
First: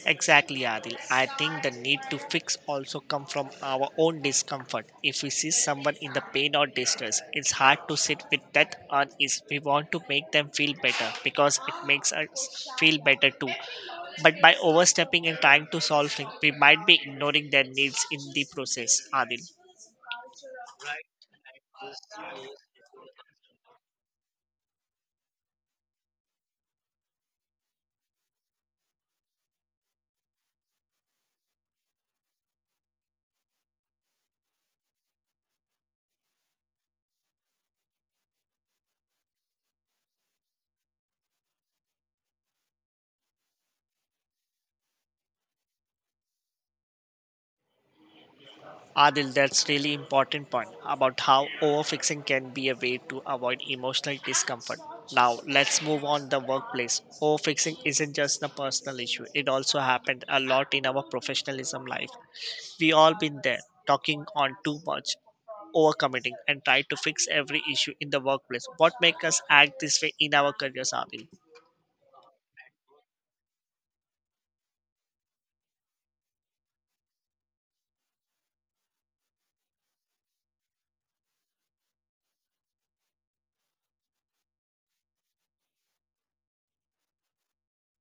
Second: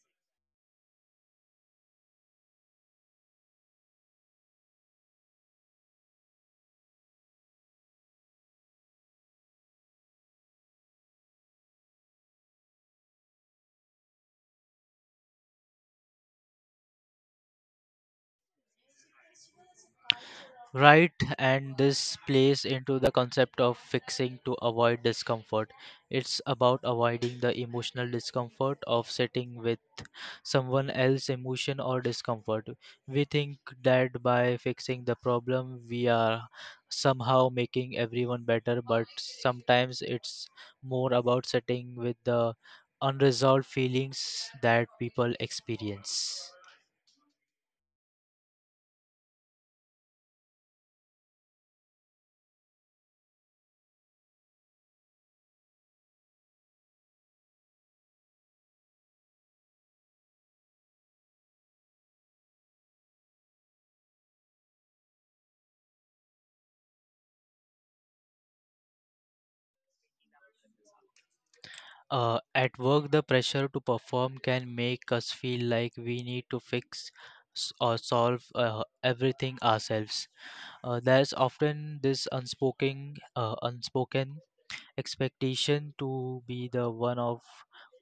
A: Exactly, Adil. I think the need to fix also come from our own discomfort. If we see someone in the pain or distress, it's hard to sit with that unease. We want to make them feel better because it makes us feel better too. But by overstepping and trying to solve things, we might be ignoring their needs in the process, Adil.
B: Right, and this plays into the concept of fixing to avoid discomfort. It's about avoiding the emotional discomfort of sitting with someone else's emotion or discomfort. We think that by fixing the problem, we are somehow making everyone better, but sometimes it's more about setting with the unresolved feelings that people experience.
A: Adil, that's really important point about how overfixing can be a way to avoid emotional discomfort. Now let's move on the workplace. Overfixing isn't just a personal issue. It also happened a lot in our professionalism life. We all been there, talking on too much, overcommitting, and try to fix every issue in the workplace. What make us act this way in our careers, Adil?
B: Uh, at work, the pressure to perform can make us feel like we need to fix s- or solve uh, everything ourselves. Uh, there's often this unspoken, uh, unspoken expectation to be the one of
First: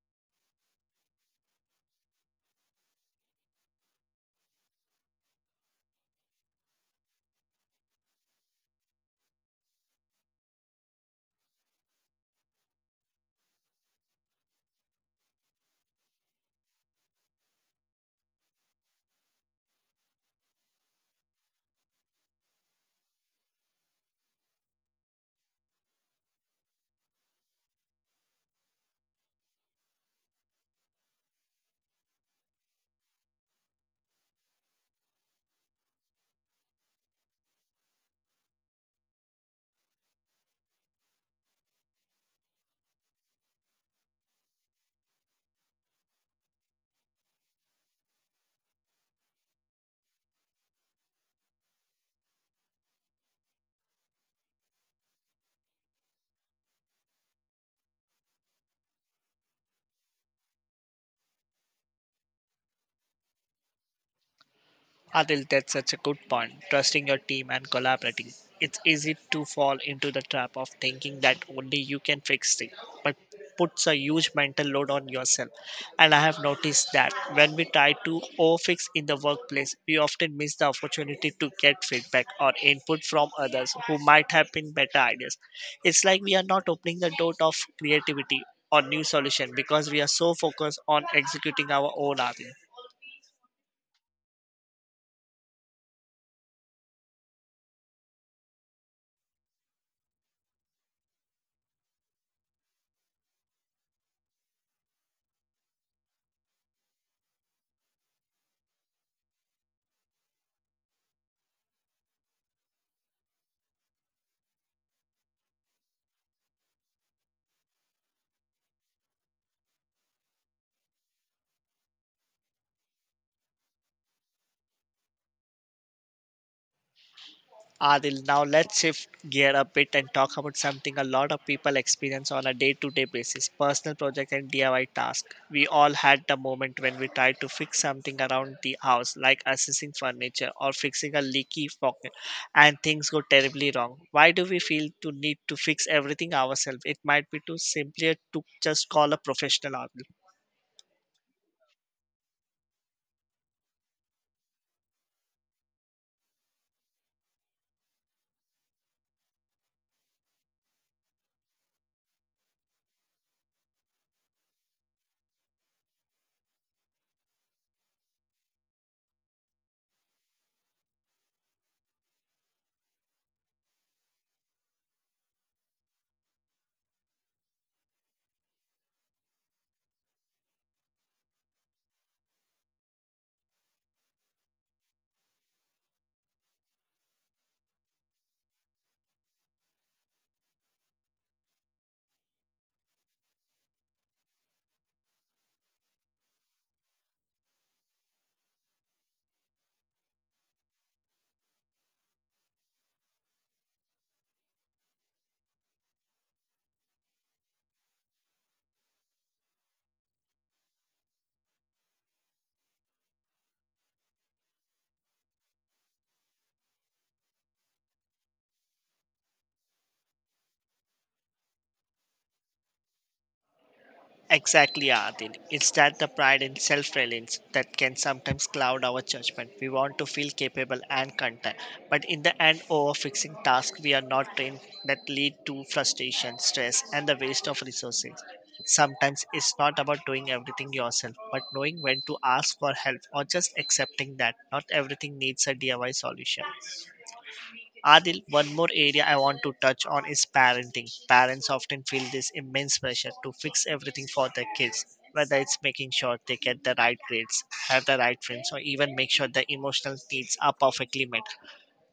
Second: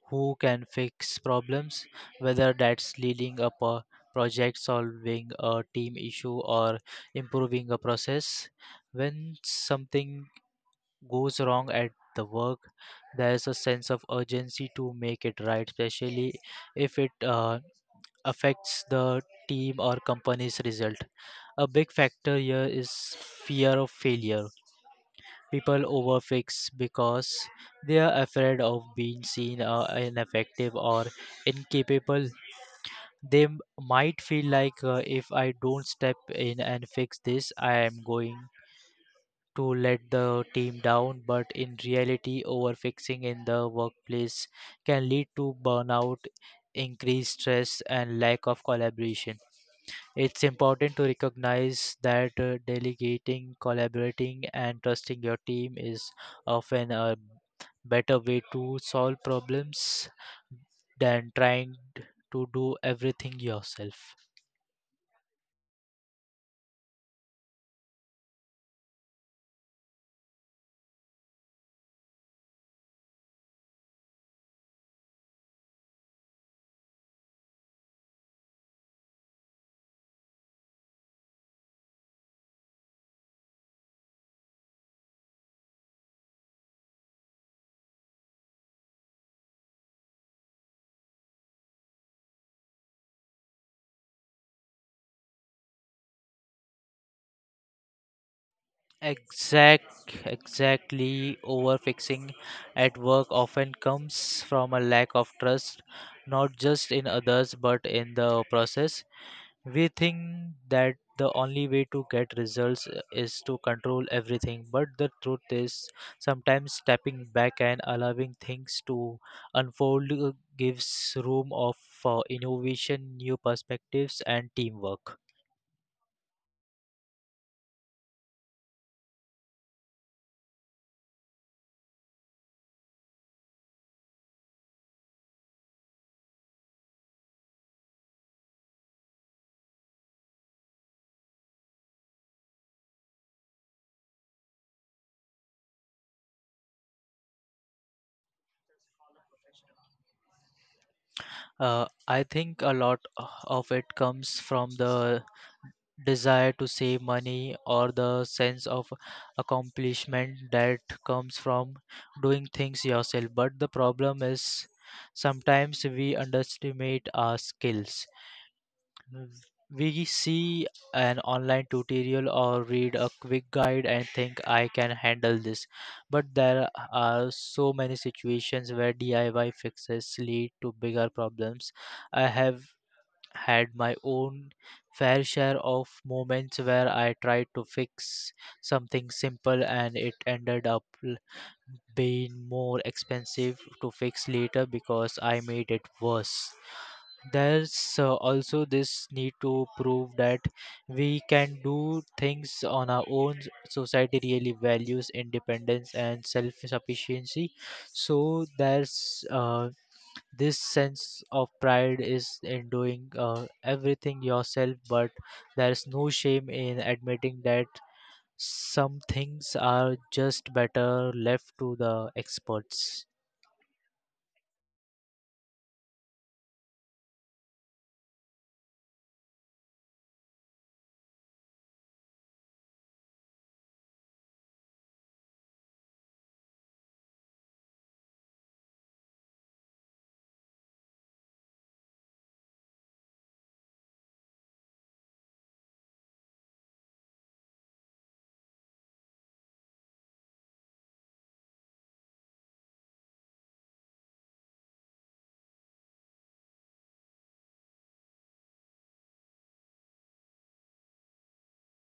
B: who can fix problems, whether that's leading up a project, solving a team issue, or improving a process. When something goes wrong at the work, there's a sense of urgency to make it right, especially if it uh, affects the team or company's result. A big factor here is fear of failure. People overfix because they are afraid of being seen uh, ineffective or incapable. They m- might feel like, uh, if I don't step in and fix this, I am going to let the team down. But in reality, overfixing in the workplace can lead to burnout, increased stress, and lack of collaboration. It's important to recognize that uh, delegating, collaborating, and trusting your team is often a better way to solve problems than trying to do everything yourself.
A: Adil, that's such a good point. Trusting your team and collaborating. It's easy to fall into the trap of thinking that only you can fix things, but puts a huge mental load on yourself. And I have noticed that when we try to overfix in the workplace, we often miss the opportunity to get feedback or input from others who might have been better ideas. It's like we are not opening the door of creativity or new solution because we are so focused on executing our own ideas.
B: Exact, exactly. Overfixing at work often comes from a lack of trust, not just in others but in the process. We think that the only way to get results is to control everything, but the truth is sometimes stepping back and allowing things to unfold uh, gives room of for innovation, new perspectives, and teamwork.
A: Adil, now let's shift gear a bit and talk about something a lot of people experience on a day to day basis personal project and D I Y task. We all had the moment when we tried to fix something around the house, like assessing furniture or fixing a leaky pocket, and things go terribly wrong. Why do we feel to need to fix everything ourselves? It might be too simpler to just call a professional out.
B: Uh, I think a lot of it comes from the desire to save money or the sense of accomplishment that comes from doing things yourself. But the problem is sometimes we underestimate our skills. We see an online tutorial or read a quick guide and think, I can handle this. But there are so many situations where D I Y fixes lead to bigger problems. I have had my own fair share of moments where I tried to fix something simple and it ended up l- being more expensive to fix later because I made it worse. There's uh, also this need to prove that we can do things on our own. Society really values independence and self sufficiency. So, there's uh, this sense of pride is in doing uh, everything yourself, but there's no shame in admitting that some things are just better left to the experts.
A: Exactly, Adil. It's that the pride and self reliance that can sometimes cloud our judgment. We want to feel capable and content, but in the end, over fixing tasks we are not trained that lead to frustration, stress, and the waste of resources. Sometimes it's not about doing everything yourself, but knowing when to ask for help or just accepting that not everything needs a D I Y solution. Adil, one more area I want to touch on is parenting. Parents often feel this immense pressure to fix everything for their kids, whether it's making sure they get the right grades, have the right friends, or even make sure their emotional needs are perfectly met.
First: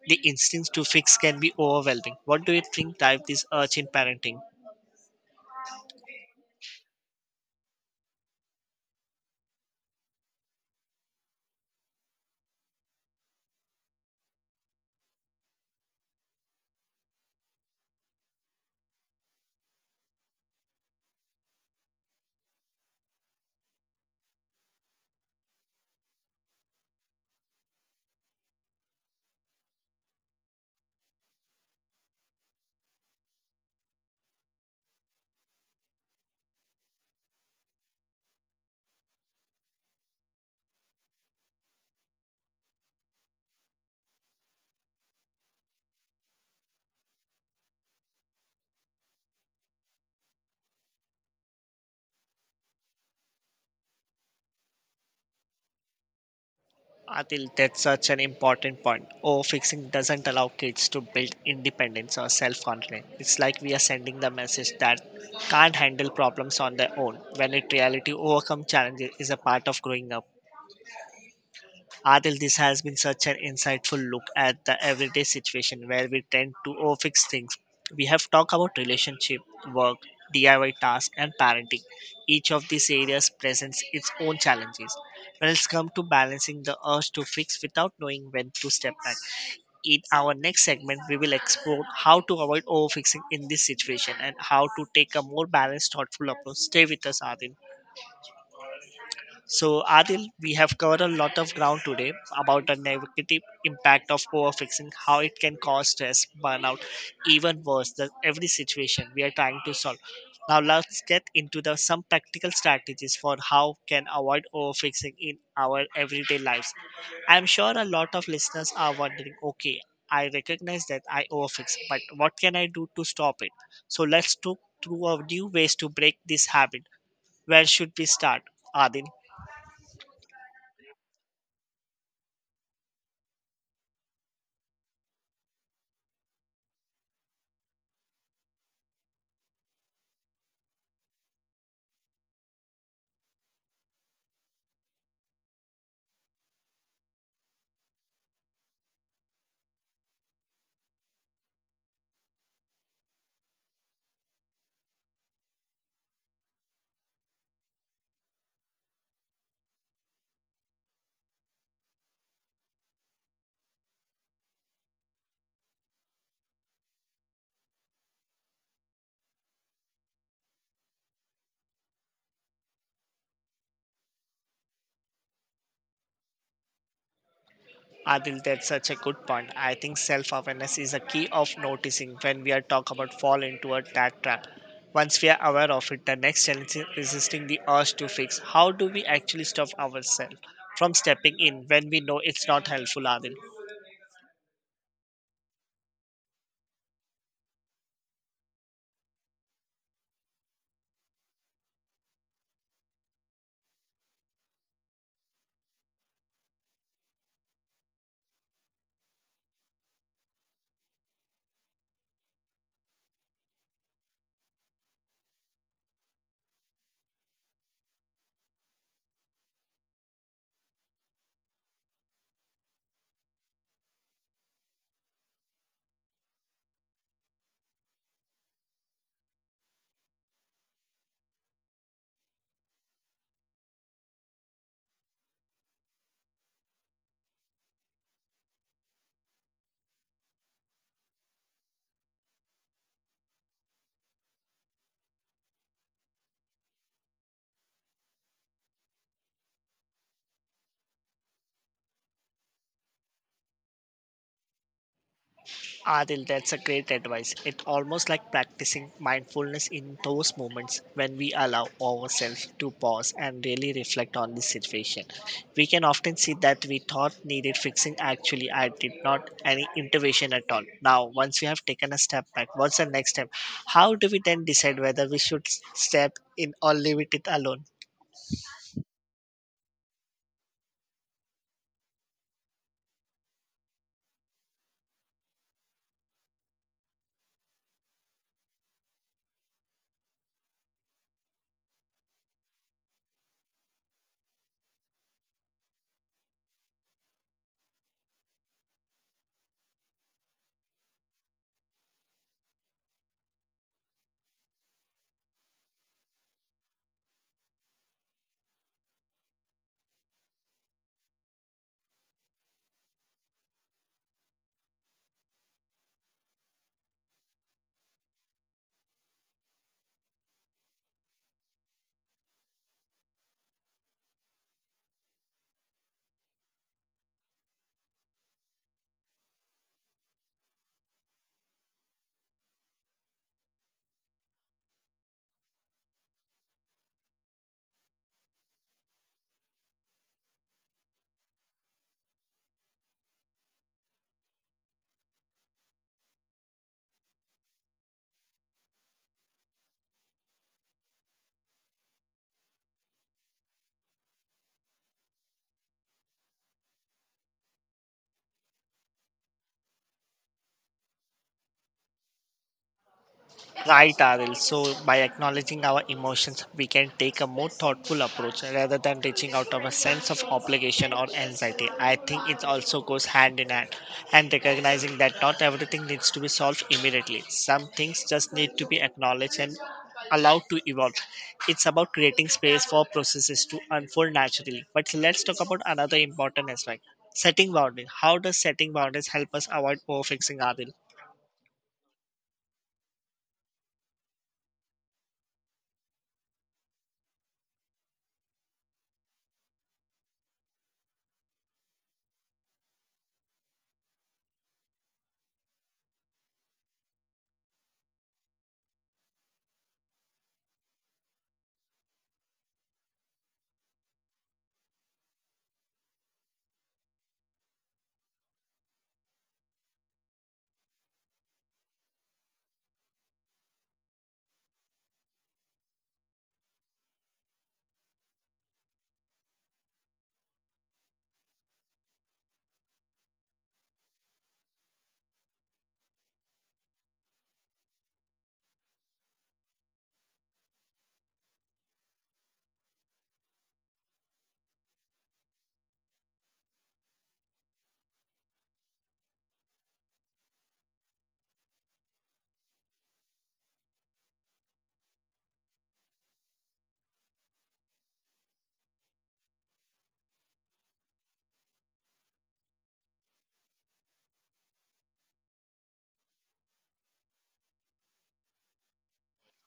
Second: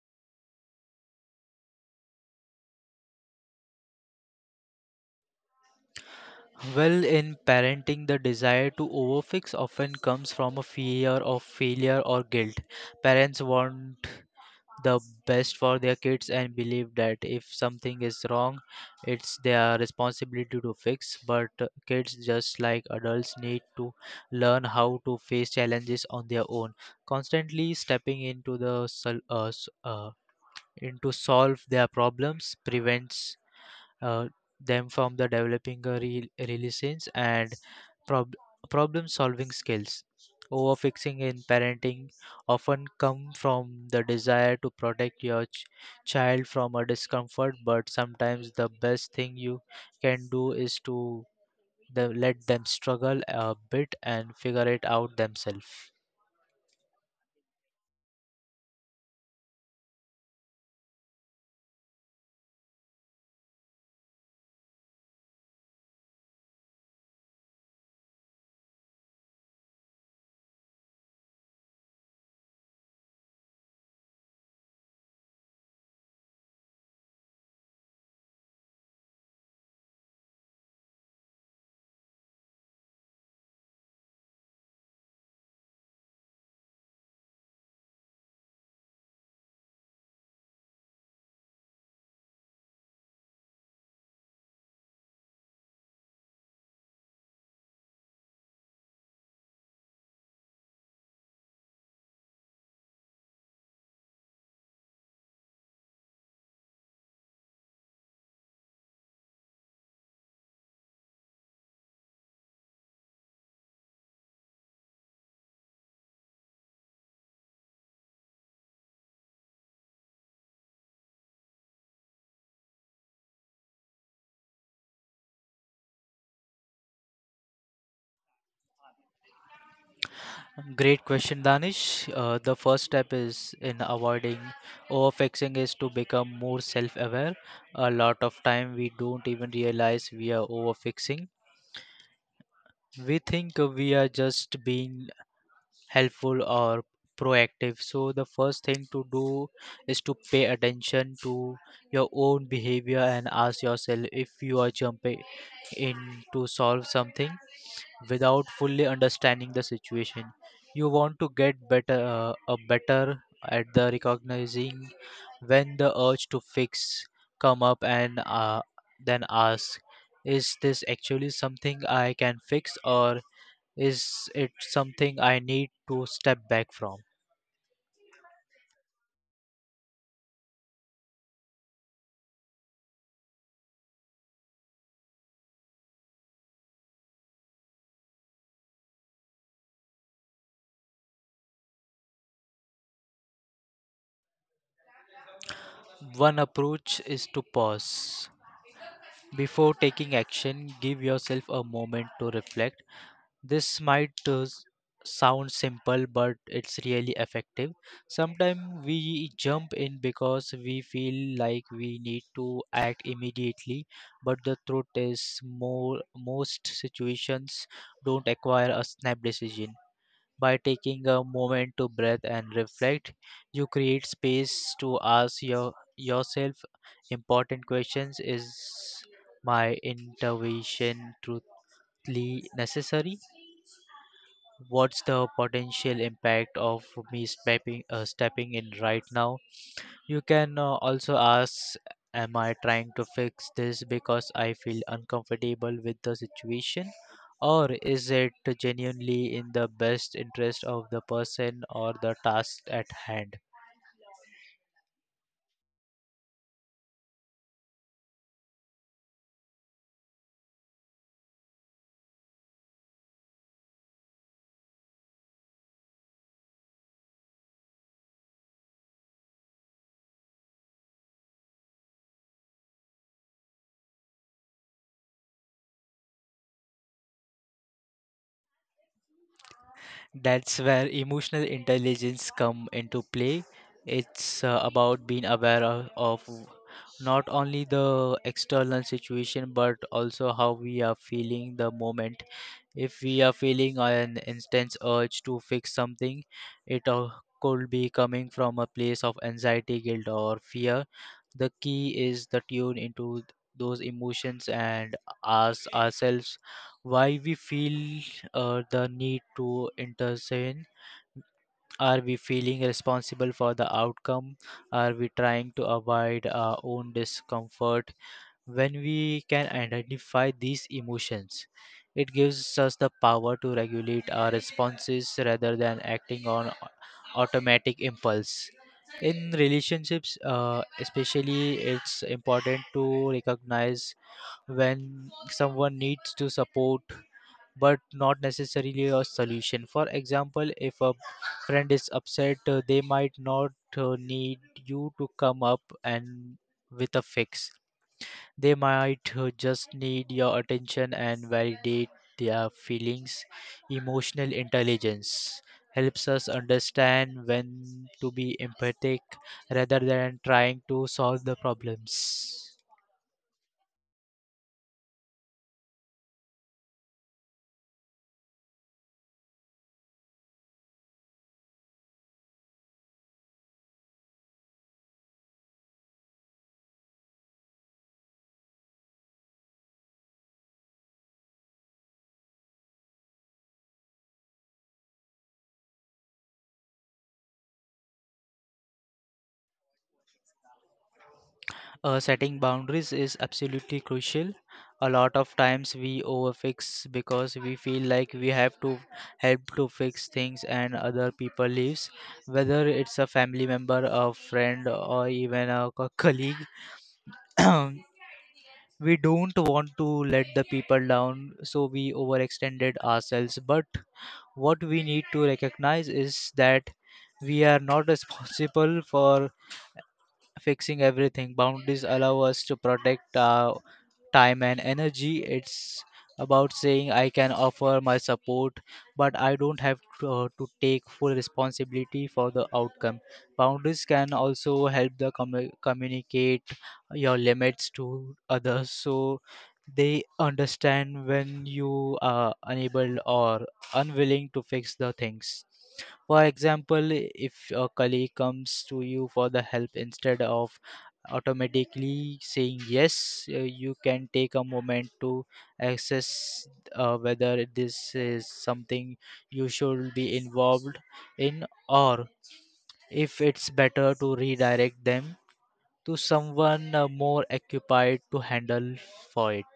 A: The instinct to fix can be overwhelming. What do you think drives this urge in parenting?
B: Well, in parenting, the desire to overfix often comes from a fear of failure or guilt. Parents want the best for their kids and believe that if something is wrong it's their responsibility to fix, but uh, kids just like adults need to learn how to face challenges on their own. Constantly stepping into the sol- uh, s- uh, into solve their problems prevents uh, them from the developing a real resilience and prob- problem solving skills. Overfixing in parenting often come from the desire to protect your ch- child from a discomfort, but sometimes the best thing you can do is to the, let them struggle a bit and figure it out themselves.
A: Adil, that's such an important point. Overfixing doesn't allow kids to build independence or self-confidence. It's like we are sending the message that can't handle problems on their own, when in reality, overcome challenges is a part of growing up. Adil, this has been such an insightful look at the everyday situation where we tend to overfix things. We have talked about relationship, work, D I Y tasks, and parenting. Each of these areas presents its own challenges. When it's come to balancing the urge to fix without knowing when to step back, in our next segment we will explore how to avoid overfixing in this situation and how to take a more balanced thoughtful approach. Stay with us, Adil. So, Adil, we have covered a lot of ground today about the negative impact of overfixing, how it can cause stress, burnout, even worse than every situation we are trying to solve. Now, let's get into the some practical strategies for how can avoid overfixing in our everyday lives. I'm sure a lot of listeners are wondering, okay, I recognize that I overfix, but what can I do to stop it? So, let's talk through a new ways to break this habit. Where should we start, Adil?
B: Great question, Danish. Uh, the first step is in avoiding overfixing is to become more self-aware. A lot of time we don't even realize we are overfixing. We think we are just being helpful or proactive. So the first thing to do is to pay attention to your own behavior and ask yourself if you are jumping in to solve something without fully understanding the situation. You want to get better, uh, a better at the recognizing when the urge to fix come up, and uh, then ask, is this actually something I can fix or is it something I need to step back from?
A: Adil, that's such a good point. I think self-awareness is a key of noticing when we are talk about fall into a that trap. Once we are aware of it, the next challenge is resisting the urge to fix. How do we actually stop ourselves from stepping in when we know it's not helpful, Adil?
B: One approach is to pause. Before taking action, give yourself a moment to reflect. This might uh, s- sound simple, but it's really effective. Sometimes we jump in because we feel like we need to act immediately, but the truth is, more, most situations don't acquire a snap decision. By taking a moment to breathe and reflect, you create space to ask your, yourself important questions. Is my intervention truly necessary? What's the potential impact of me stepping uh, stepping in right now? You can uh, also ask, am I trying to fix this because I feel uncomfortable with the situation, or is it genuinely in the best interest of the person or the task at hand?
A: Adil, that's a great advice. It's almost like practicing mindfulness in those moments when we allow ourselves to pause and really reflect on the situation. We can often see that we thought needed fixing actually I did not any intervention at all. Now, once we have taken a step back, what's the next step? How do we then decide whether we should s- step in or leave it it alone?
B: That's where emotional intelligence come into play. It's uh, about being aware of, of not only the external situation but also how we are feeling the moment. If we are feeling an intense urge to fix something, it uh, could be coming from a place of anxiety, guilt, or fear. The key is to tune into th- those emotions and ask ourselves why we feel uh, the need to intervene. Are we feeling responsible for the outcome? Are we trying to avoid our own discomfort? When we can identify these emotions, it gives us the power to regulate our responses rather than acting on au- automatic impulse. In relationships, uh, especially, it's important to recognize when someone needs to support but not necessarily a solution. For example, if a friend is upset, uh, they might not uh, need you to come up and with a fix. They might uh, just need your attention and validate their feelings. Emotional intelligence helps us understand when to be empathic rather than trying to solve the problems.
A: Right, Aril. So, by acknowledging our emotions, we can take a more thoughtful approach rather than reaching out of a sense of obligation or anxiety. I think it also goes hand in hand and recognizing that not everything needs to be solved immediately. Some things just need to be acknowledged and allowed to evolve. It's about creating space for processes to unfold naturally. But let's talk about another important aspect setting boundaries. How does setting boundaries help us avoid overfixing, Aril?
B: Uh, setting boundaries is absolutely crucial. A lot of times we overfix because we feel like we have to help to fix things and other people lives, whether it's a family member, a friend, or even a co- colleague. We don't want to let the people down, so we overextended ourselves. But what we need to recognize is that we are not responsible for fixing everything. Boundaries allow us to protect our time and energy. It's about saying I can offer my support, but I don't have to, uh, to take full responsibility for the outcome. Boundaries can also help the commu- communicate your limits to others so they understand when you are unable or unwilling to fix the things. For example, if a colleague comes to you for the help, instead of automatically saying yes, uh, you can take a moment to assess uh, whether this is something you should be involved in, or if it's better to redirect them to someone uh, more occupied to handle for it.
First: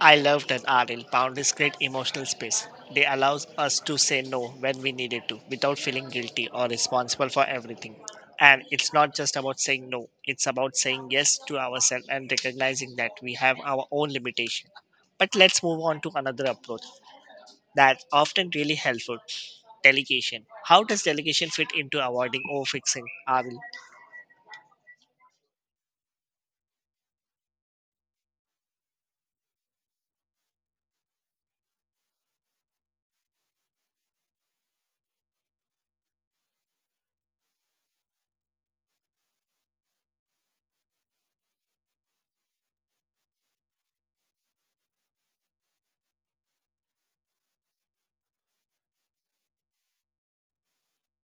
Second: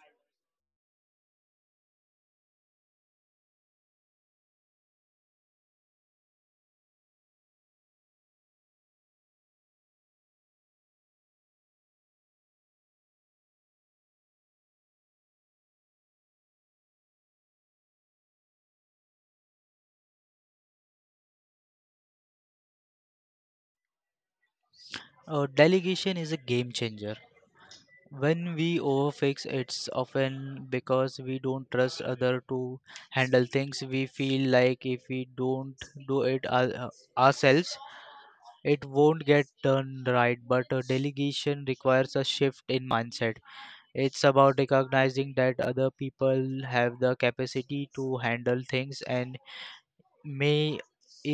A: I love that art found this great emotional space. They allows us to say no when we needed to without feeling guilty or responsible for everything. And it's not just about saying no, it's about saying yes to ourselves and recognizing that we have our own limitation. But let's move on to another approach that's often really helpful delegation. How does delegation fit into avoiding overfixing, Aril?
B: Uh, delegation is a game changer. When we overfix, it's often because we don't trust other to handle things. We feel like if we don't do it our, ourselves it won't get done right, but a delegation requires a shift in mindset. It's about recognizing that other people have the capacity to handle things and may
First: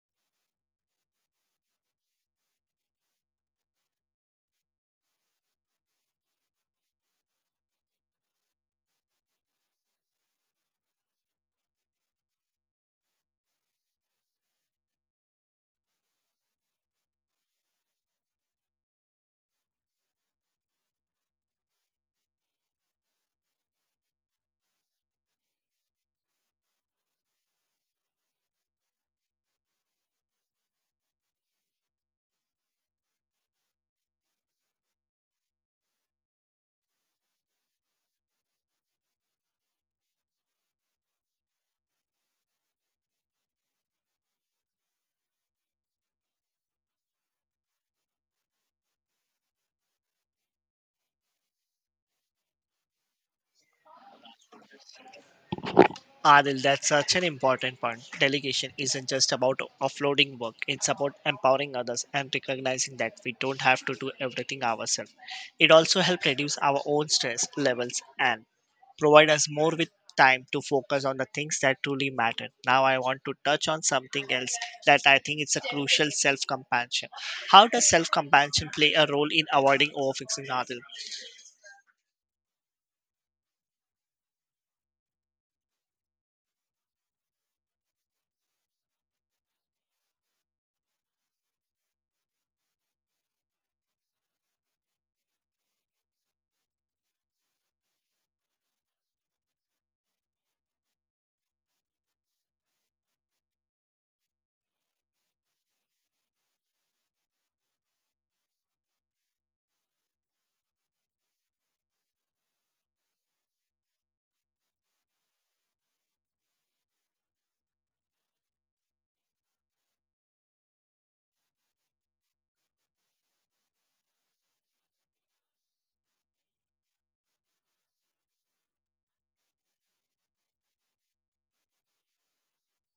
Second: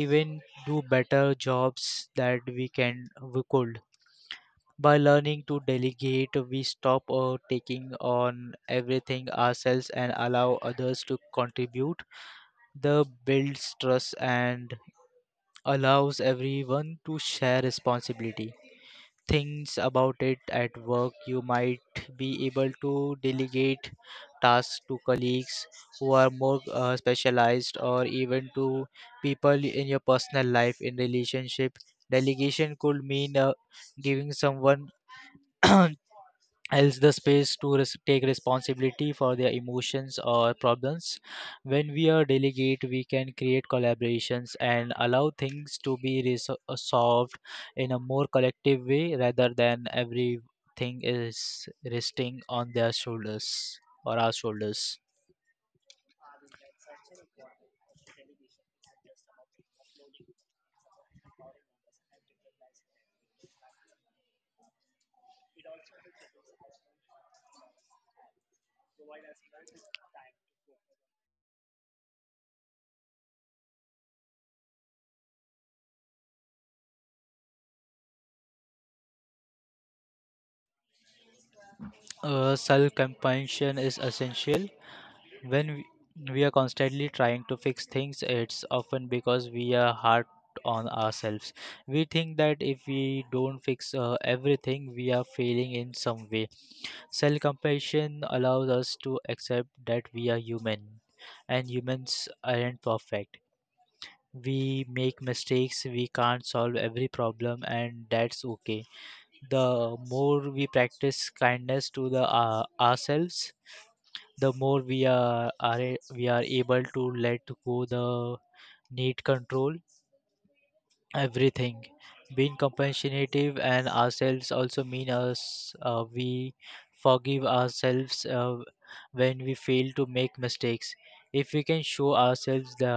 B: even do better jobs that we can we could. By learning to delegate, we stop uh, taking on everything ourselves and allow others to contribute. The builds trust and allows everyone to share responsibility. Things about it at work. You might be able to delegate tasks to colleagues who are more uh, specialized, or even to people in your personal life in relationship. Delegation could mean uh, giving someone else the space to res- take responsibility for their emotions or problems. When we are delegate, we can create collaborations and allow things to be res- uh, solved in a more collective way rather than everything is resting on their shoulders or our shoulders.
A: Adil, that's such an important point. Delegation isn't just about offloading work, it's about empowering others and recognizing that we don't have to do everything ourselves. It also helps reduce our own stress levels and provide us more with time to focus on the things that truly matter. Now I want to touch on something else that I think is a crucial self-compassion. How does self-compassion play a role in avoiding overfixing, Adil?
B: Uh, self compassion is essential. When we we are constantly trying to fix things, it's often because we are hard on ourselves. We think that if we don't fix uh, everything, we are failing in some way. Self compassion allows us to accept that we are human, and humans aren't perfect. We make mistakes, we can't solve every problem, and that's okay. The more we practice kindness to the uh, ourselves, the more we are, are a- we are able to let go the need control everything. Being compassionate and ourselves also mean us uh, we forgive ourselves uh, when we fail to make mistakes. If we can show ourselves the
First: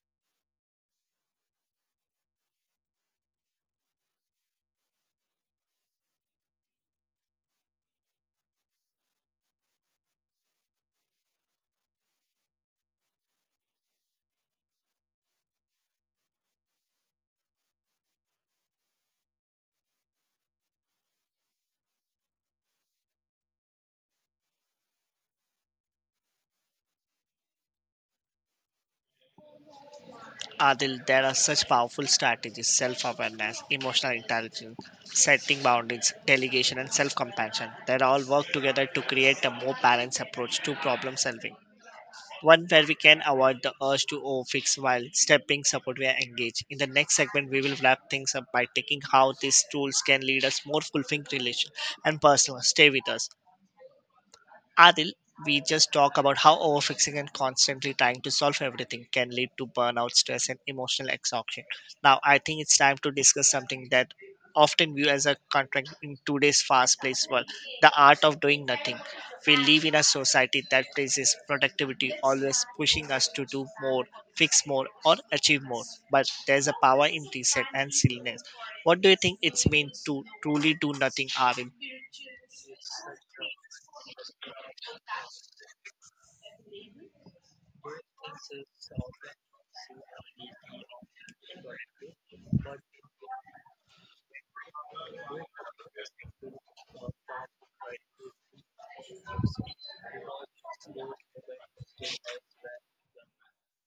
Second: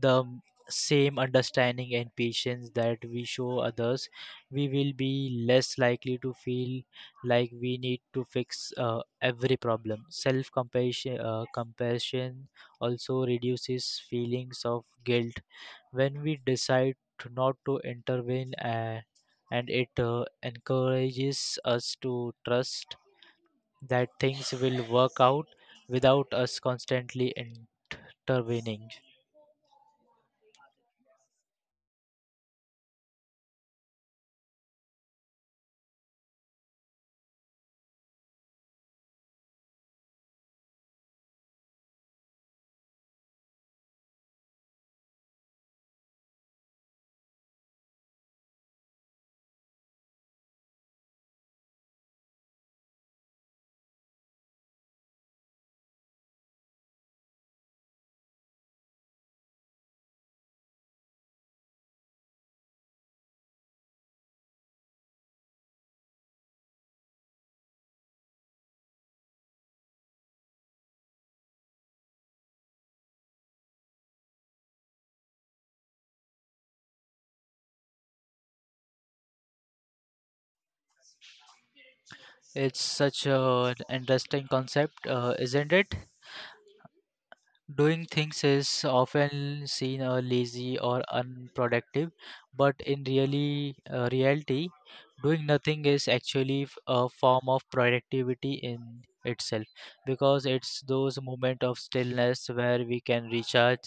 B: the m- same understanding and patience that we show others, we will be less likely to feel like we need to fix uh, every problem. Self compassion uh, compassion also reduces feelings of guilt when we decide to not to intervene, uh, and it uh, encourages us to trust that things will work out without us constantly intervening.
A: Adil, there are such powerful strategies self awareness, emotional intelligence, setting boundaries, delegation, and self compassion that all work together to create a more balanced approach to problem solving. One where we can avoid the urge to overfix while stepping support we are engaged. In the next segment, we will wrap things up by taking how these tools can lead us more fulfilling relation and personal. Stay with us. Adil, we just talk about how overfixing and constantly trying to solve everything can lead to burnout, stress, and emotional exhaustion. Now, I think it's time to discuss something that often viewed as a contract in today's fast-paced world: the art of doing nothing. We live in a society that praises productivity, always pushing us to do more, fix more, or achieve more. But there's a power in reset and stillness. What do you think it's mean to truly do nothing, Avil?
B: It's such a- an interesting concept, uh, isn't it? Doing things is often seen as lazy or unproductive, but in really uh, reality, doing nothing is actually f- a form of productivity in itself, because it's those moments of stillness where we can recharge,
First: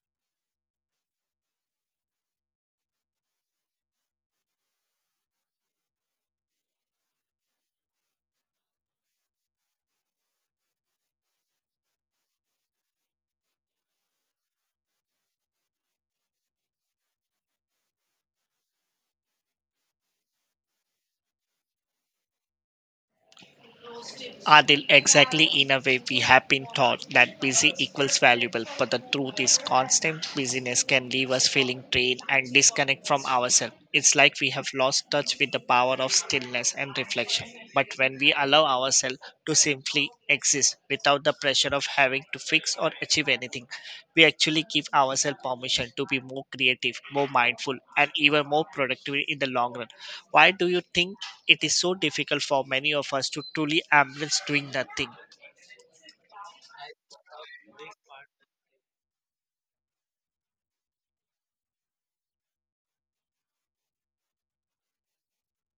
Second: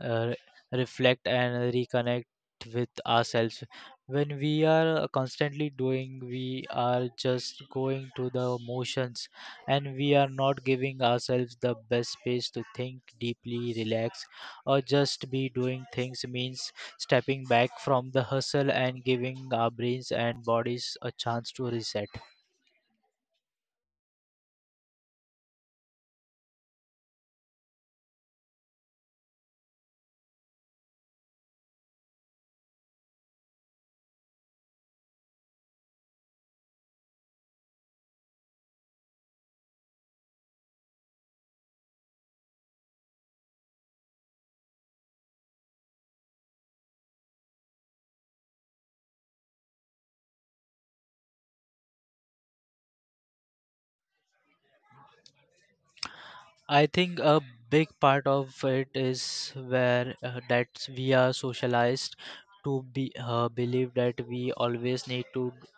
B: uh, reflect, and reconnect with ourselves. When we are constantly doing, we are just going to the motions, and we are not giving ourselves the best space to think deeply, relax, or just be. Doing things means stepping back from the hustle and giving our brains and bodies a chance to reset.
A: Adil, exactly in a way we have been taught that busy equals valuable, but the truth is constant busyness can leave us feeling drained and disconnect from ourselves. It's like we have lost touch with the power of stillness and reflection. But when we allow ourselves to simmer simply exist without the pressure of having to fix or achieve anything. We actually give ourselves permission to be more creative, more mindful, and even more productive in the long run. Why do you think it is so difficult for many of us to truly embrace doing nothing?
B: I think a big part of it is where uh, that we are socialized to be uh, believe that we always need to d-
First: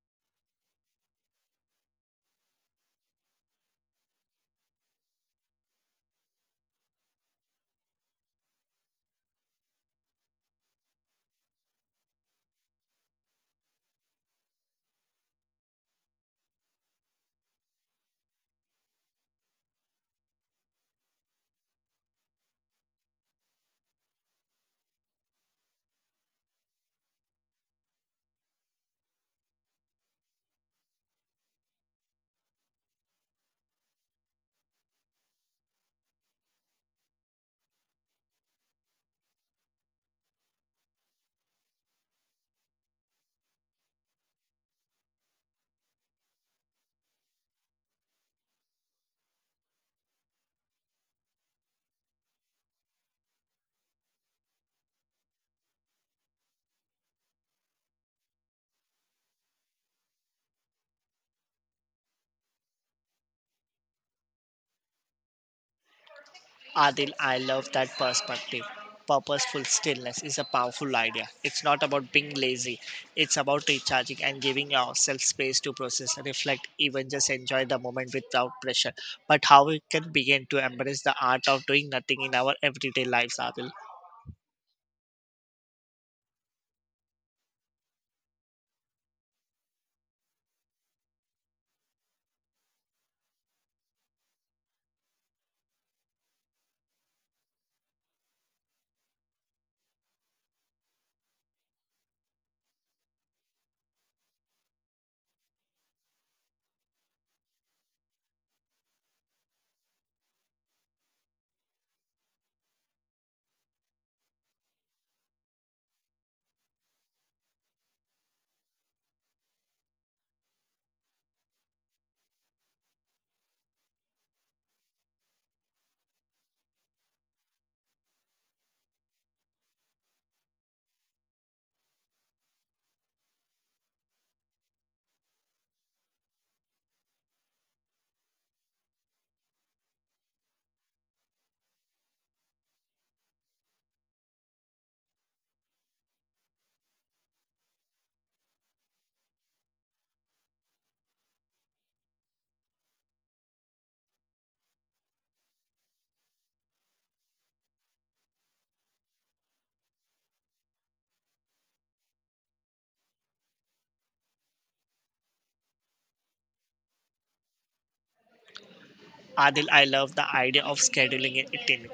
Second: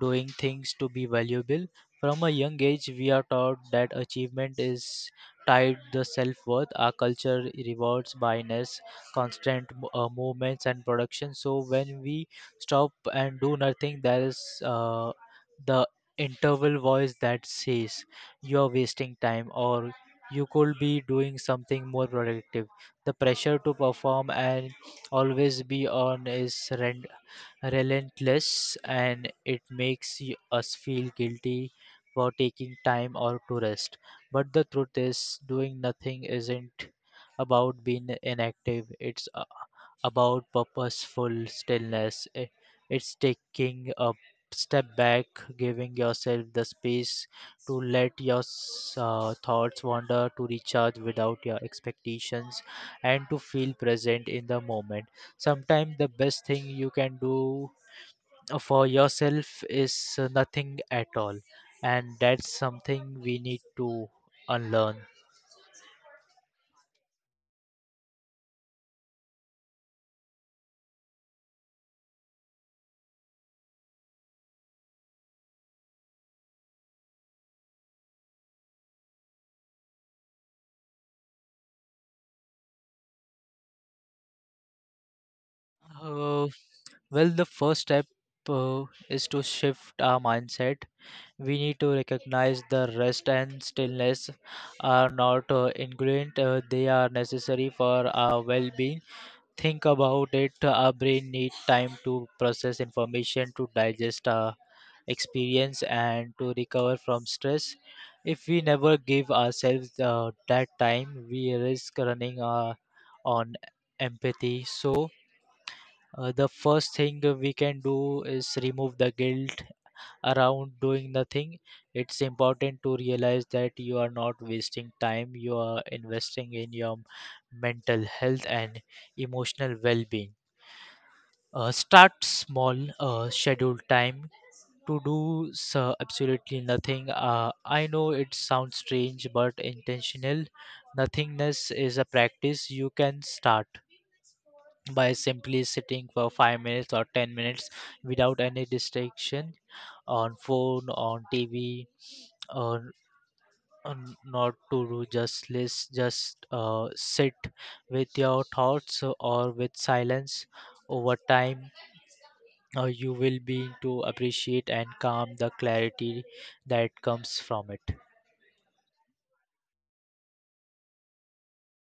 B: doing things to be valuable. From a young age, we are taught that achievement is tied the self worth. Our culture rewards bias, constant mo- uh, movements, and production. So when we stop and do nothing, there is uh, the interval voice that says you are wasting time or you could be doing something more productive. The pressure to perform and always be on is rent relentless, and it makes y- us feel guilty for taking time or to rest. But the truth is, doing nothing isn't about being inactive, it's uh, about purposeful stillness. I- It's taking a step back, giving yourself the space to let your s- uh, thoughts wander, to recharge without your expectations, and to feel present in the moment. Sometimes the best thing you can do uh, for yourself is uh, nothing at all, and that's something we need to unlearn.
A: Adil, I love that perspective. Purposeful stillness is a powerful idea. It's not about being lazy, it's about recharging and giving ourselves space to process, reflect, even just enjoy the moment without pressure. But how we can begin to embrace the art of doing nothing in our everyday lives, Adil?
B: Uh, well, the first step uh, is to shift our mindset. We need to recognize the rest and stillness are not uh, ingredient; uh, they are necessary for our well-being. Think about it. Our brain needs time to process information, to digest. Uh, experience and to recover from stress. If we never give ourselves uh, that time, we risk running uh, on empathy. So, uh, the first thing we can do is remove the guilt around doing nothing. It's important to realize that you are not wasting time, you are investing in your mental health and emotional well being. Uh, start small, uh, schedule time to do so absolutely nothing. Uh, I know it sounds strange, but intentional nothingness is a practice you can start by simply sitting for five minutes or ten minutes without any distraction on phone, on tv, or on not to do just list. Just uh, sit with your thoughts or with silence. Over time, uh, you will be to appreciate and calm the clarity that comes from it.
A: Adil, I love the idea of scheduling it in.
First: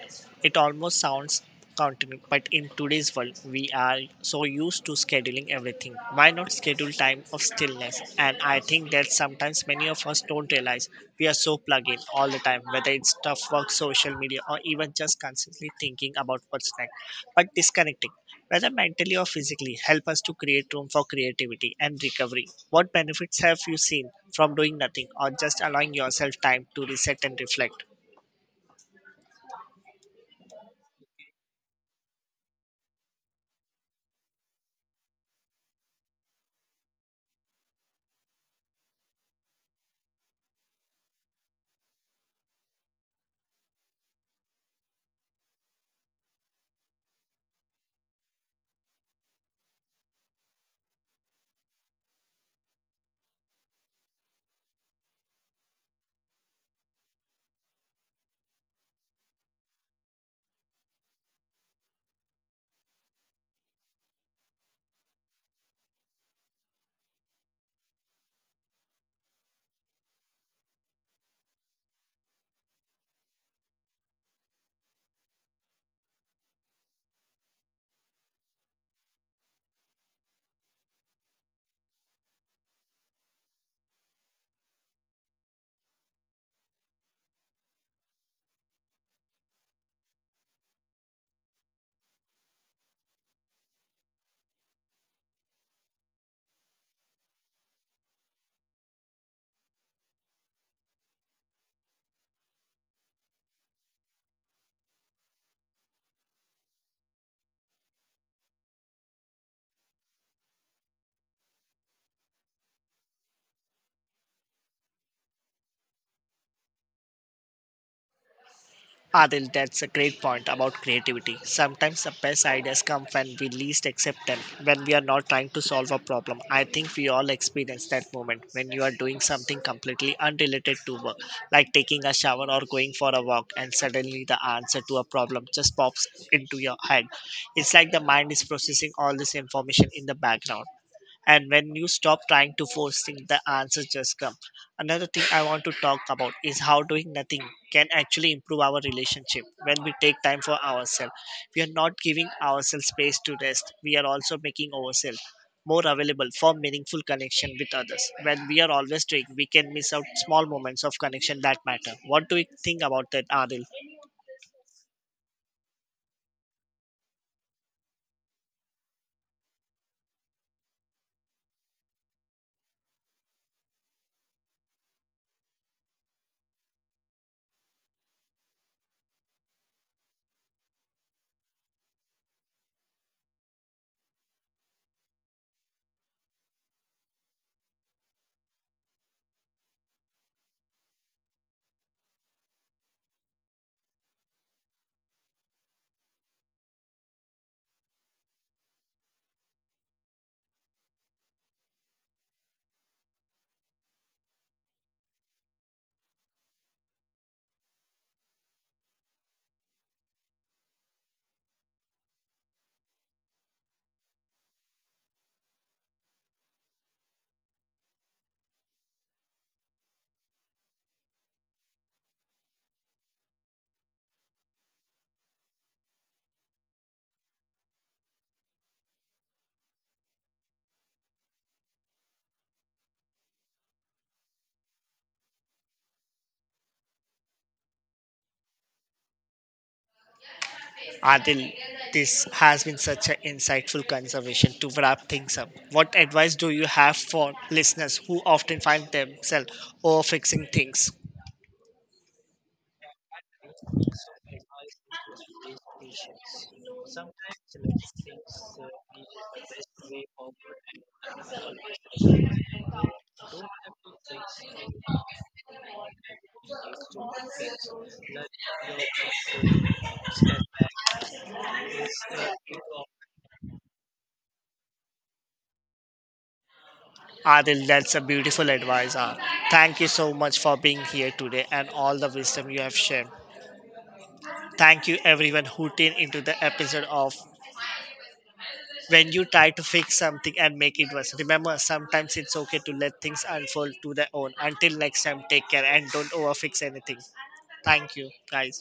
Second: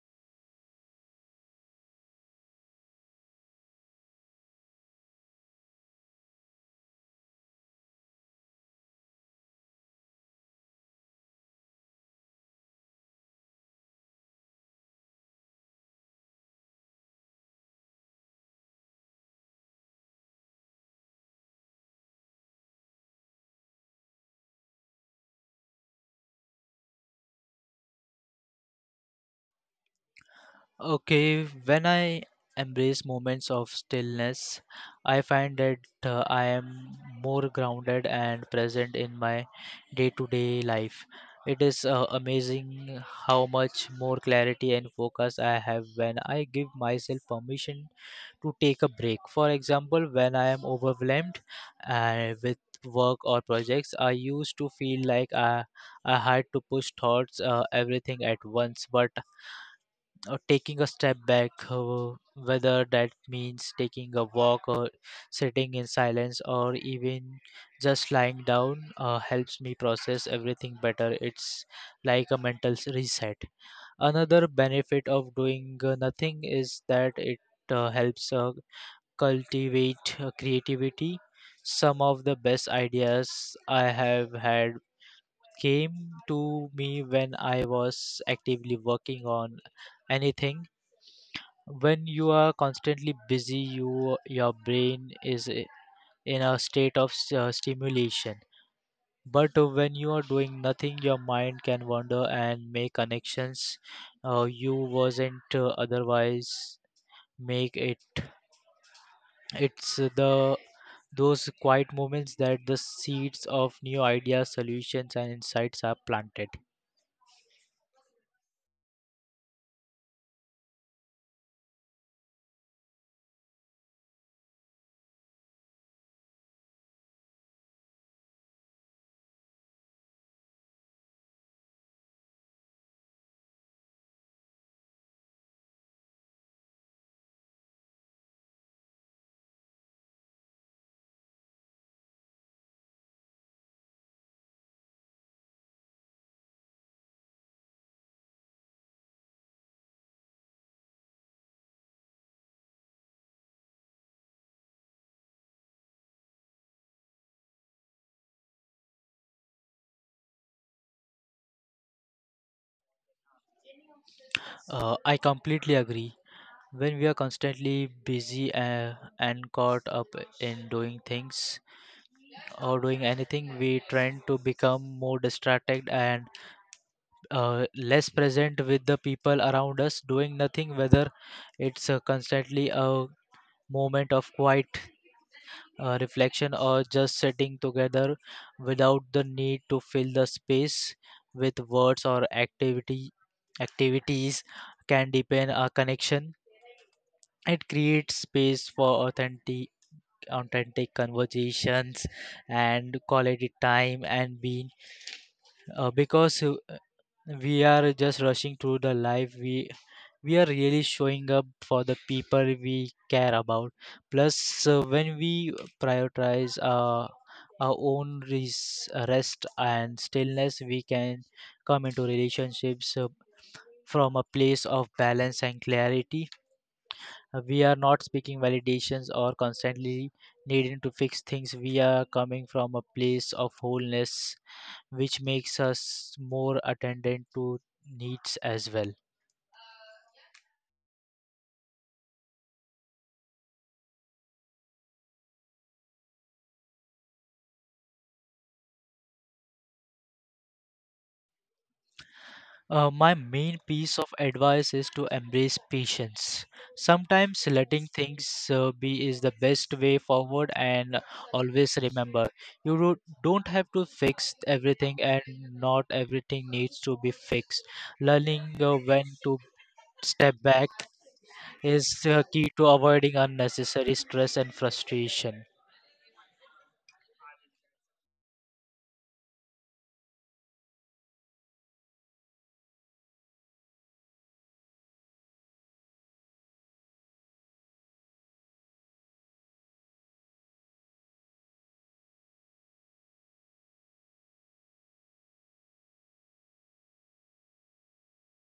A: It almost sounds counterintuitive, but in today's world, we are so used to scheduling everything. Why not schedule time of stillness? And I think that sometimes many of us don't realize we are so plugged in all the time time, whether it's tough work, social media, or even just constantly thinking about what's next, but disconnecting, whether mentally or physically, help us to create room for creativity and recovery. What benefits have you seen from doing nothing or just allowing yourself time to reset and reflect?
B: Okay, when I embrace moments of stillness, I find that uh, I am more grounded and present in my day to day life. It is uh, amazing how much more clarity and focus I have when I give myself permission to take a break. For example, when I am overwhelmed uh, with work or projects, I used to feel like I, I had to push thoughts, uh, everything at once. But uh, taking a step back, uh, whether that means taking a walk or sitting in silence or even just lying down, uh, helps me process everything better. It's like a mental s- reset. Another benefit of doing uh, nothing is that it uh, helps uh, cultivate uh, creativity. Some of the best ideas I have had came to me when I was actively working on anything. When you are constantly busy, you your brain is i- in a state of s- uh, stimulation. But uh, when you are doing nothing, your mind can wander and make connections uh, you wasn't uh, otherwise make it. It's uh, the those quiet moments that the seeds of new ideas, solutions and insights are planted.
A: Adil, that's a great point about creativity. Sometimes the best ideas come when we least accept them, when we are not trying to solve a problem. I think we all experience that moment when you are doing something completely unrelated to work, like taking a shower or going for a walk, and suddenly the answer to a problem just pops into your head. It's like the mind is processing all this information in the background and when you stop trying to force things the answers just come. Another thing I want to talk about is how doing nothing can actually improve our relationship. When we take time for ourselves, we are not giving ourselves space to rest, we are also making ourselves more available for meaningful connection with others. When we are always doing we can miss out small moments of connection that matter. What do you think about that, Adil?
B: Uh, i completely agree. When we are constantly busy, uh, and caught up in doing things or doing anything, we tend to become more distracted and uh, less present with the people around us. Doing nothing, whether it's uh, constantly a moment of quiet uh, reflection, or just sitting together without the need to fill the space with words or activity activities, can deepen a connection. It creates space for authentic authentic conversations and quality time and being, uh, because uh, we are just rushing through the life, we we are really showing up for the people we care about. Plus, uh, when we prioritize uh, our own res- rest and stillness, we can come into relationships uh, from a place of balance and clarity. Uh, we are not speaking validations or constantly needing to fix things. We are coming from a place of wholeness, which makes us more attendant to needs as well.
A: Adil, this has been such an insightful conversation to wrap things up. What advice do you have for listeners who often find themselves over fixing things?
B: Uh, my main piece of advice is to embrace patience. Sometimes letting things uh, be is the best way forward, and always remember you do- don't have to fix everything, and not everything needs to be fixed. Learning uh, when to step back is uh, key to avoiding unnecessary stress and frustration.
A: Adil, that's a beautiful advice. Ah. Thank you so much for being here today and all the wisdom you have shared. Thank you everyone who tuned into the episode of When You Try to Fix Something and Make It Worse. Remember, sometimes it's okay to let things unfold to their own. Until next time, take care and don't overfix anything. Thank you, guys.